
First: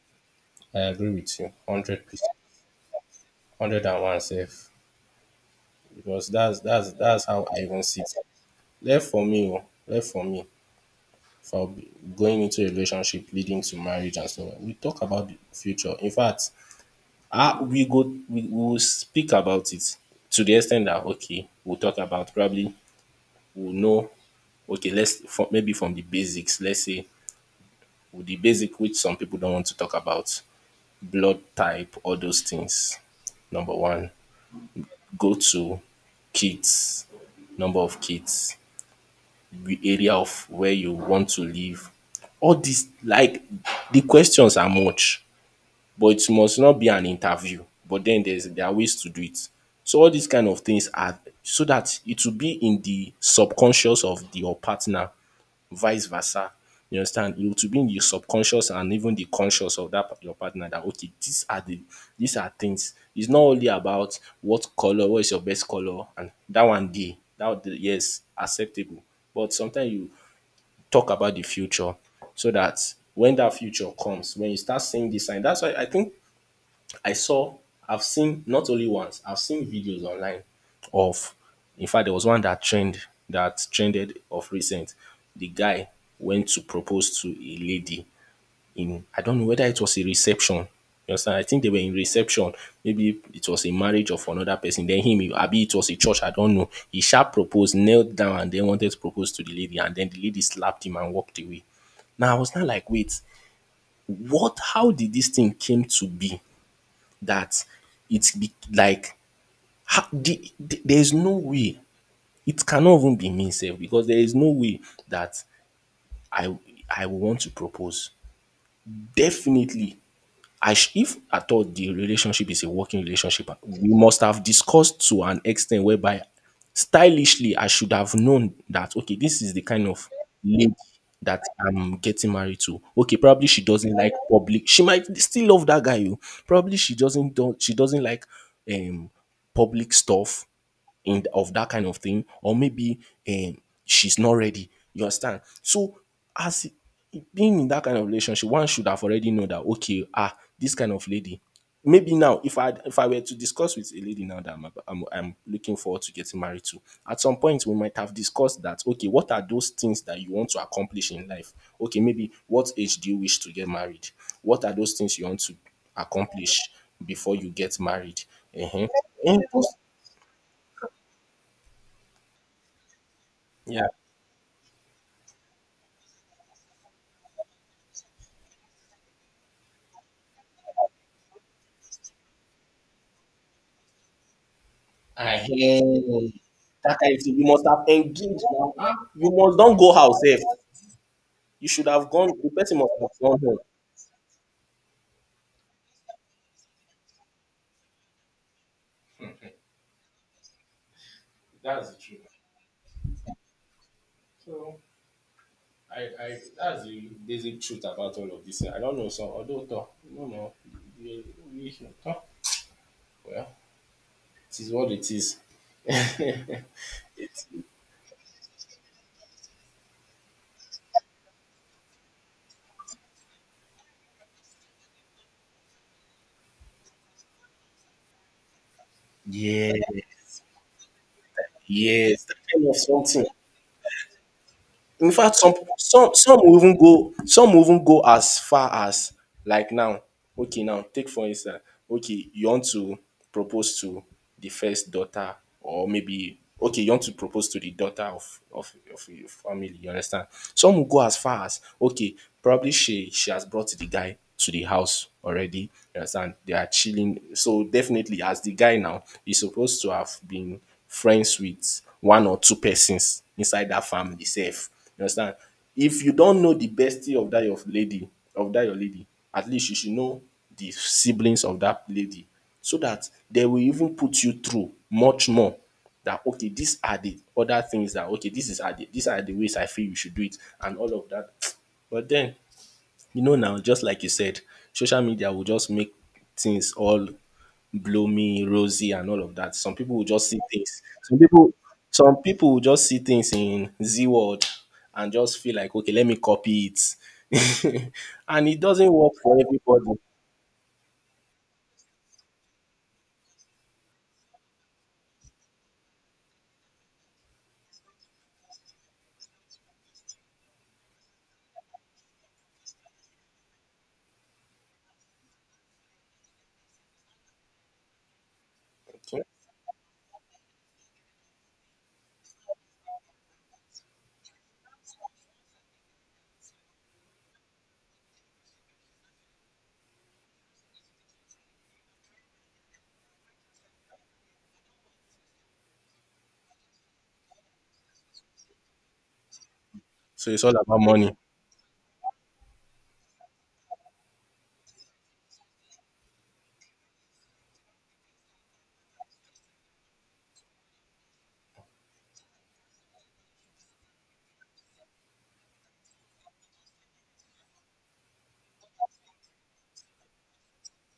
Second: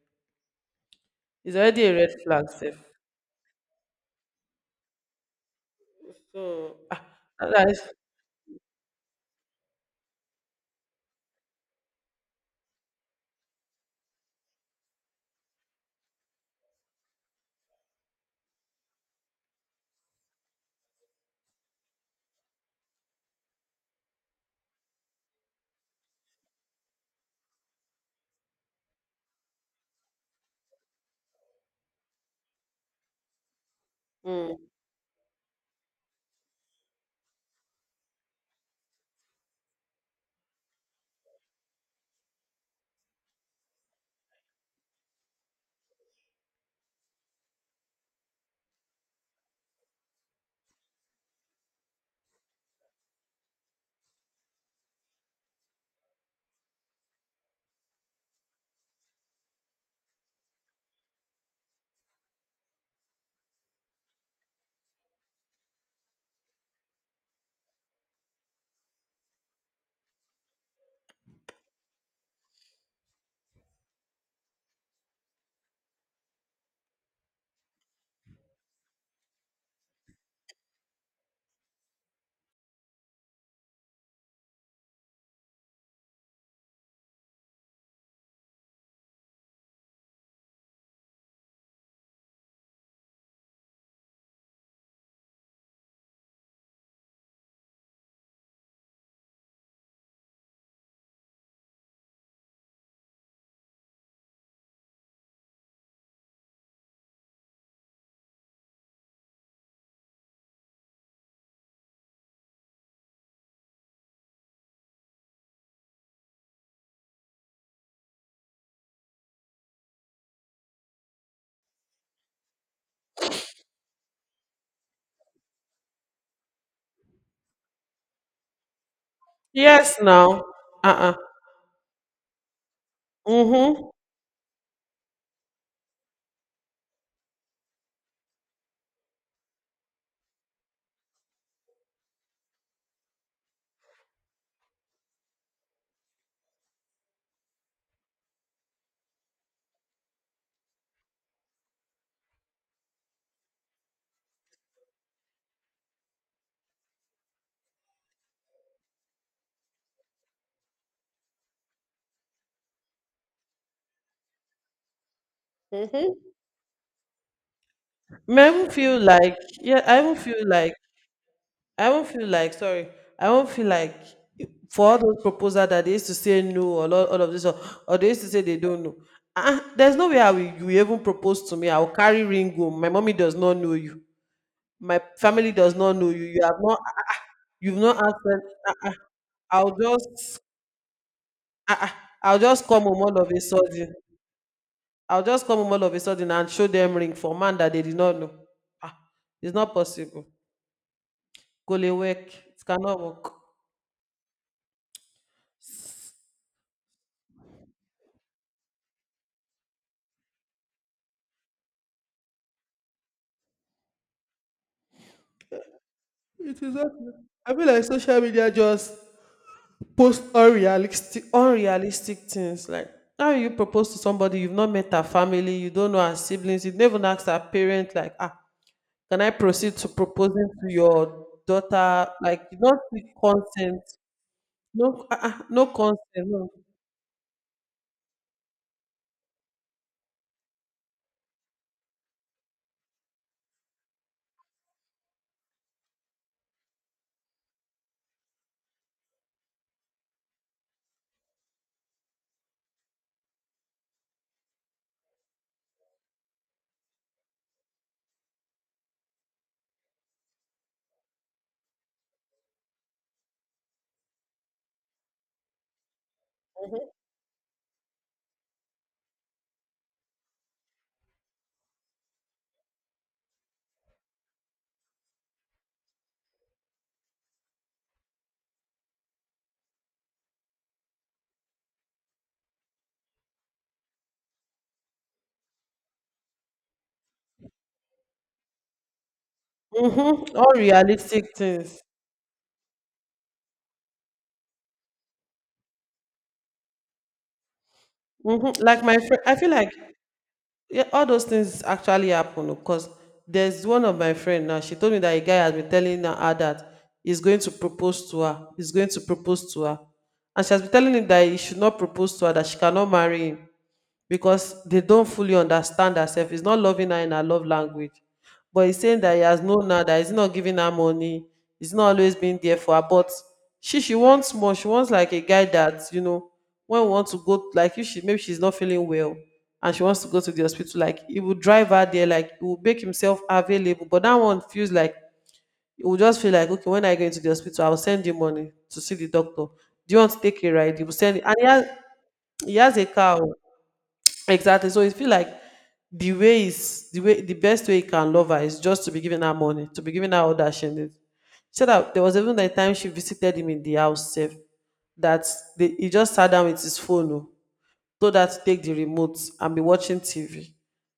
Speaker 2: I agree with you
Speaker 1: It's already a
Speaker 2: 100
Speaker 1: red
Speaker 2: percent
Speaker 1: flag, safe.
Speaker 2: 101 safe, because that's
Speaker 1: So
Speaker 2: that's that's how I
Speaker 1: that is,
Speaker 2: even see it. Left for me o, left for me, for going into a relationship leading to marriage and so on. We talk about the future. In fact, how we go, we will speak about it to the ex ten t that, okay, we'll talk about probably, we'll know, okay, let's from maybe from the basics, let's say with the basic, which some people don't want to talk about, blood type, all those things. Number one.
Speaker 1: mm.
Speaker 2: Go to kids, number of kids, the area of where you want to live. All these, like, the questions are much, but it must not be an interview. But then there are ways to do it. So all these kind of things are so that it will be in the subconscious of your partner, vice versa. You understand? It will be in the subconscious and even the conscious of that your partner, that okay, these are things. It's not only about what color, what is your best color, and that one day, that yes, acceptable. But sometimes you talk about the future so that when that future comes, when you start seeing this sign, that's why I think I saw, I've seen not only once, I've seen videos online of, in fact, there was one that trend that trended of recent. The guy went to propose to a lady in, I don't know whether it was a reception. You understand? I think they were in reception. Maybe it was a marriage of another person. Then him, maybe it was a church. I don't know. He sharp proposed, knelt down, and then wanted to propose to the lady. And then the lady slapped him and walked away. Now I was not like, wait, what? How did this thing came to be that it's be, like how, there is no way. It cannot even be me, sef, because there is no way that I I will want to propose. Definitely, if at all the relationship is a working relationship, we must have discussed to an extent whereby stylishly I should have known that, okay, this is the kind
Speaker 1: Yes
Speaker 2: of
Speaker 1: now.
Speaker 2: lady
Speaker 1: Uh-uh.
Speaker 2: that I'm getting married to. Okay, probably she
Speaker 1: Mm-hmm.
Speaker 2: doesn't like public. She might still love that guy. You probably she doesn't like um public stuff in of that kind of thing, or maybe um, she's not ready. You understand? So as being in that kind of relationship, one should have already know that, okay, ah, this kind of lady. Maybe now, if I were to discuss with a lady now that I'm looking forward to getting married to, at some point we might have discussed that. Okay, what are those things that you want to accomplish in life? Okay, maybe what age do you wish to get married? What are those things you want to
Speaker 1: Mm-hmm.
Speaker 2: accomplish before you get married?
Speaker 1: Me, I don't
Speaker 2: Uh-huh.
Speaker 1: feel like,
Speaker 2: And those-
Speaker 1: yeah, I don't feel like sorry. I don't feel
Speaker 2: yeah.
Speaker 1: like for all those proposals that they used to say no, or all of this, or they used to say they don't know. There's no way you will even propose to me. I will carry ring home. My mommy does not know you. My family does
Speaker 2: Ahem.
Speaker 1: not know you. You have not.
Speaker 2: That kind of thing. You must
Speaker 1: You've
Speaker 2: have
Speaker 1: not asked them.
Speaker 2: engaged
Speaker 1: ah,
Speaker 2: now.
Speaker 1: ah.
Speaker 2: Ah, you must
Speaker 1: I'll
Speaker 2: don't go house
Speaker 1: just.
Speaker 2: safe. You
Speaker 1: ah,
Speaker 2: should
Speaker 1: ah,
Speaker 2: have gone.
Speaker 1: I'll
Speaker 2: The
Speaker 1: just
Speaker 2: person
Speaker 1: come
Speaker 2: must
Speaker 1: home
Speaker 2: have
Speaker 1: all of
Speaker 2: gone
Speaker 1: a
Speaker 2: home.
Speaker 1: sudden. I'll just come home all of a sudden and show them ring for man that they did not know. Ah, it's not possible. Go lay work. It cannot work.
Speaker 2: So I that's the basic truth about all of this. I don't know, some don't know. No, no, we, we should talk. Well, it is what it is.
Speaker 1: It is not. I feel like social media just post unrealistic, unrealistic things. Like how you propose to somebody you've not met her family, you don't know her siblings, you've never asked her parents. Like ah, can I proceed
Speaker 2: Yes,
Speaker 1: to proposing to your daughter?
Speaker 2: yes, that
Speaker 1: Like,
Speaker 2: kind of
Speaker 1: not with
Speaker 2: something.
Speaker 1: consent. No,
Speaker 2: In fact, some
Speaker 1: no
Speaker 2: people,
Speaker 1: consent. No.
Speaker 2: some will even go as far as like now. Okay, now take for instance. Okay, you want to propose to the first daughter, or maybe okay, you want to propose to the daughter of of your family. You understand? Some will go as far as okay, probably she has brought the guy to the house already. You understand? They are chilling. So definitely, as the guy now, he's supposed to have been friends with one or two persons inside that family safe. You understand? If you don't know the bestie of that your lady, of that your lady, at least you should know the siblings of that lady so that they will even put you through much more, that okay, these are the other things, that okay, this is are the these are the ways I feel you should do it and all of that. But then, you know now, just like you said, social media will just make things all bloomy, rosy, and all of that. Some people will just
Speaker 1: Mm-hmm.
Speaker 2: see
Speaker 1: All
Speaker 2: things.
Speaker 1: realistic things.
Speaker 2: Some people will just see things in Z word and just feel like, okay, let me copy it, and it
Speaker 1: Mm-hmm. Like
Speaker 2: doesn't
Speaker 1: my
Speaker 2: work
Speaker 1: friend, I
Speaker 2: for
Speaker 1: feel like,
Speaker 2: everybody.
Speaker 1: yeah, all those things actually happen, because there's one of my friend now. She told me that a guy has been telling her that he's going to propose to her. He's going to propose to her, and she has been telling him that he should not propose to her, that she cannot marry him, because they don't fully understand herself. He's not loving her in her love language. But he's saying that he
Speaker 2: Okay?
Speaker 1: has known her, that he's not giving her money, he's not always been there for her. But she wants more. She wants like a guy that, you know, when we want to go, like if she, maybe she's not feeling well and she wants to go to the hospital, like he will drive her there, like he will make himself available. But that one feels like, it will just feel like, okay, when I go into the hospital, I'll send you money to see the doctor. Do you want to
Speaker 2: So
Speaker 1: take
Speaker 2: it's
Speaker 1: a
Speaker 2: all
Speaker 1: ride?
Speaker 2: about
Speaker 1: He will
Speaker 2: money.
Speaker 1: send it. And he has a car. Oh. Exactly. So it feel like the way is the way the best way you can love her is just to be giving her money, to be giving her all that she needs. She said that there was even the time she visited him in the house, safe, that he just sat down with his phone, oh, told her to take the remote and be watching TV.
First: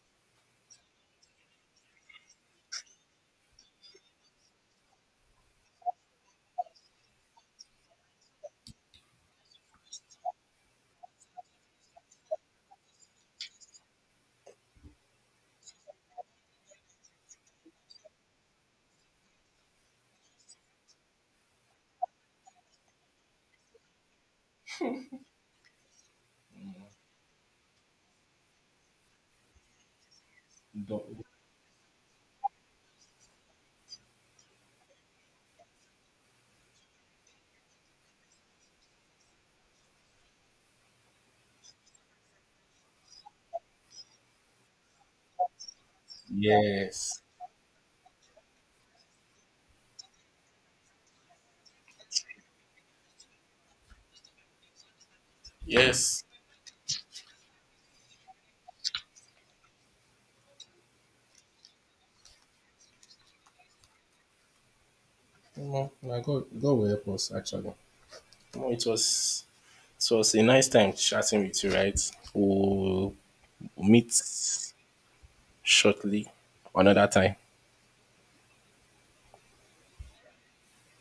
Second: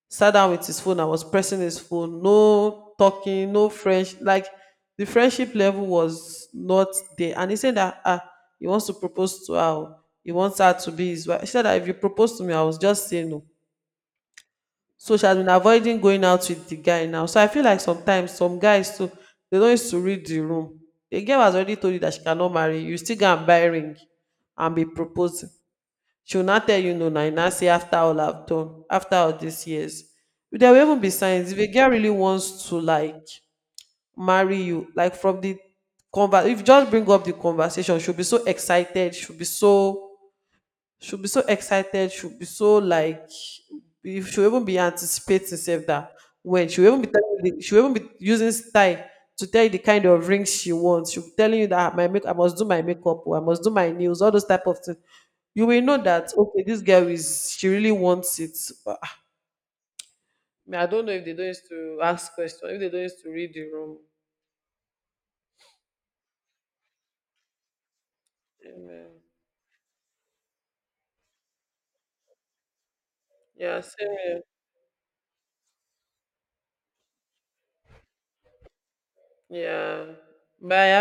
Speaker 1: Sat down with his phone and was pressing his phone, no talking, no French. Like the friendship level was not there. And he said that ah, he wants to propose to her. Oh, he wants her to be his wife. She said that if you propose to me, I was just saying no. So she has been avoiding going out with the guy now. So I feel like sometimes some guys too, they don't used to read the room. The girl has already told you that she cannot marry you. You still go and buy ring and be proposing. She will not tell you no now. You now say, after all I've done, after all these years. There will even be
Speaker 2: Do-
Speaker 1: signs. If a girl really wants to like marry you, like from the conver, if you just bring up the conversation, she'll be so excited, she'll be so, she'll be so excited, she'll be so like, if she'll even be anticipating herself that, when she'll even be
Speaker 2: Yes.
Speaker 1: telling you the, she'll even be using style to tell you the kind of rings she wants. She'll be telling you that, "Ah, my make I must do my makeup or I must do my nails," all those type of things. You will know
Speaker 2: Yes.
Speaker 1: that okay, this girl is, she really wants it. But ah, I don't know if they don't used to ask questions, if they don't used to read the room.
Speaker 2: Omo, na God, God will help us actually. Well,
Speaker 1: Amen.
Speaker 2: it was a nice time chatting with you, right? We'll
Speaker 1: Yeah,
Speaker 2: meet
Speaker 1: same here.
Speaker 2: shortly, another time.
Speaker 1: Yeah. Bye,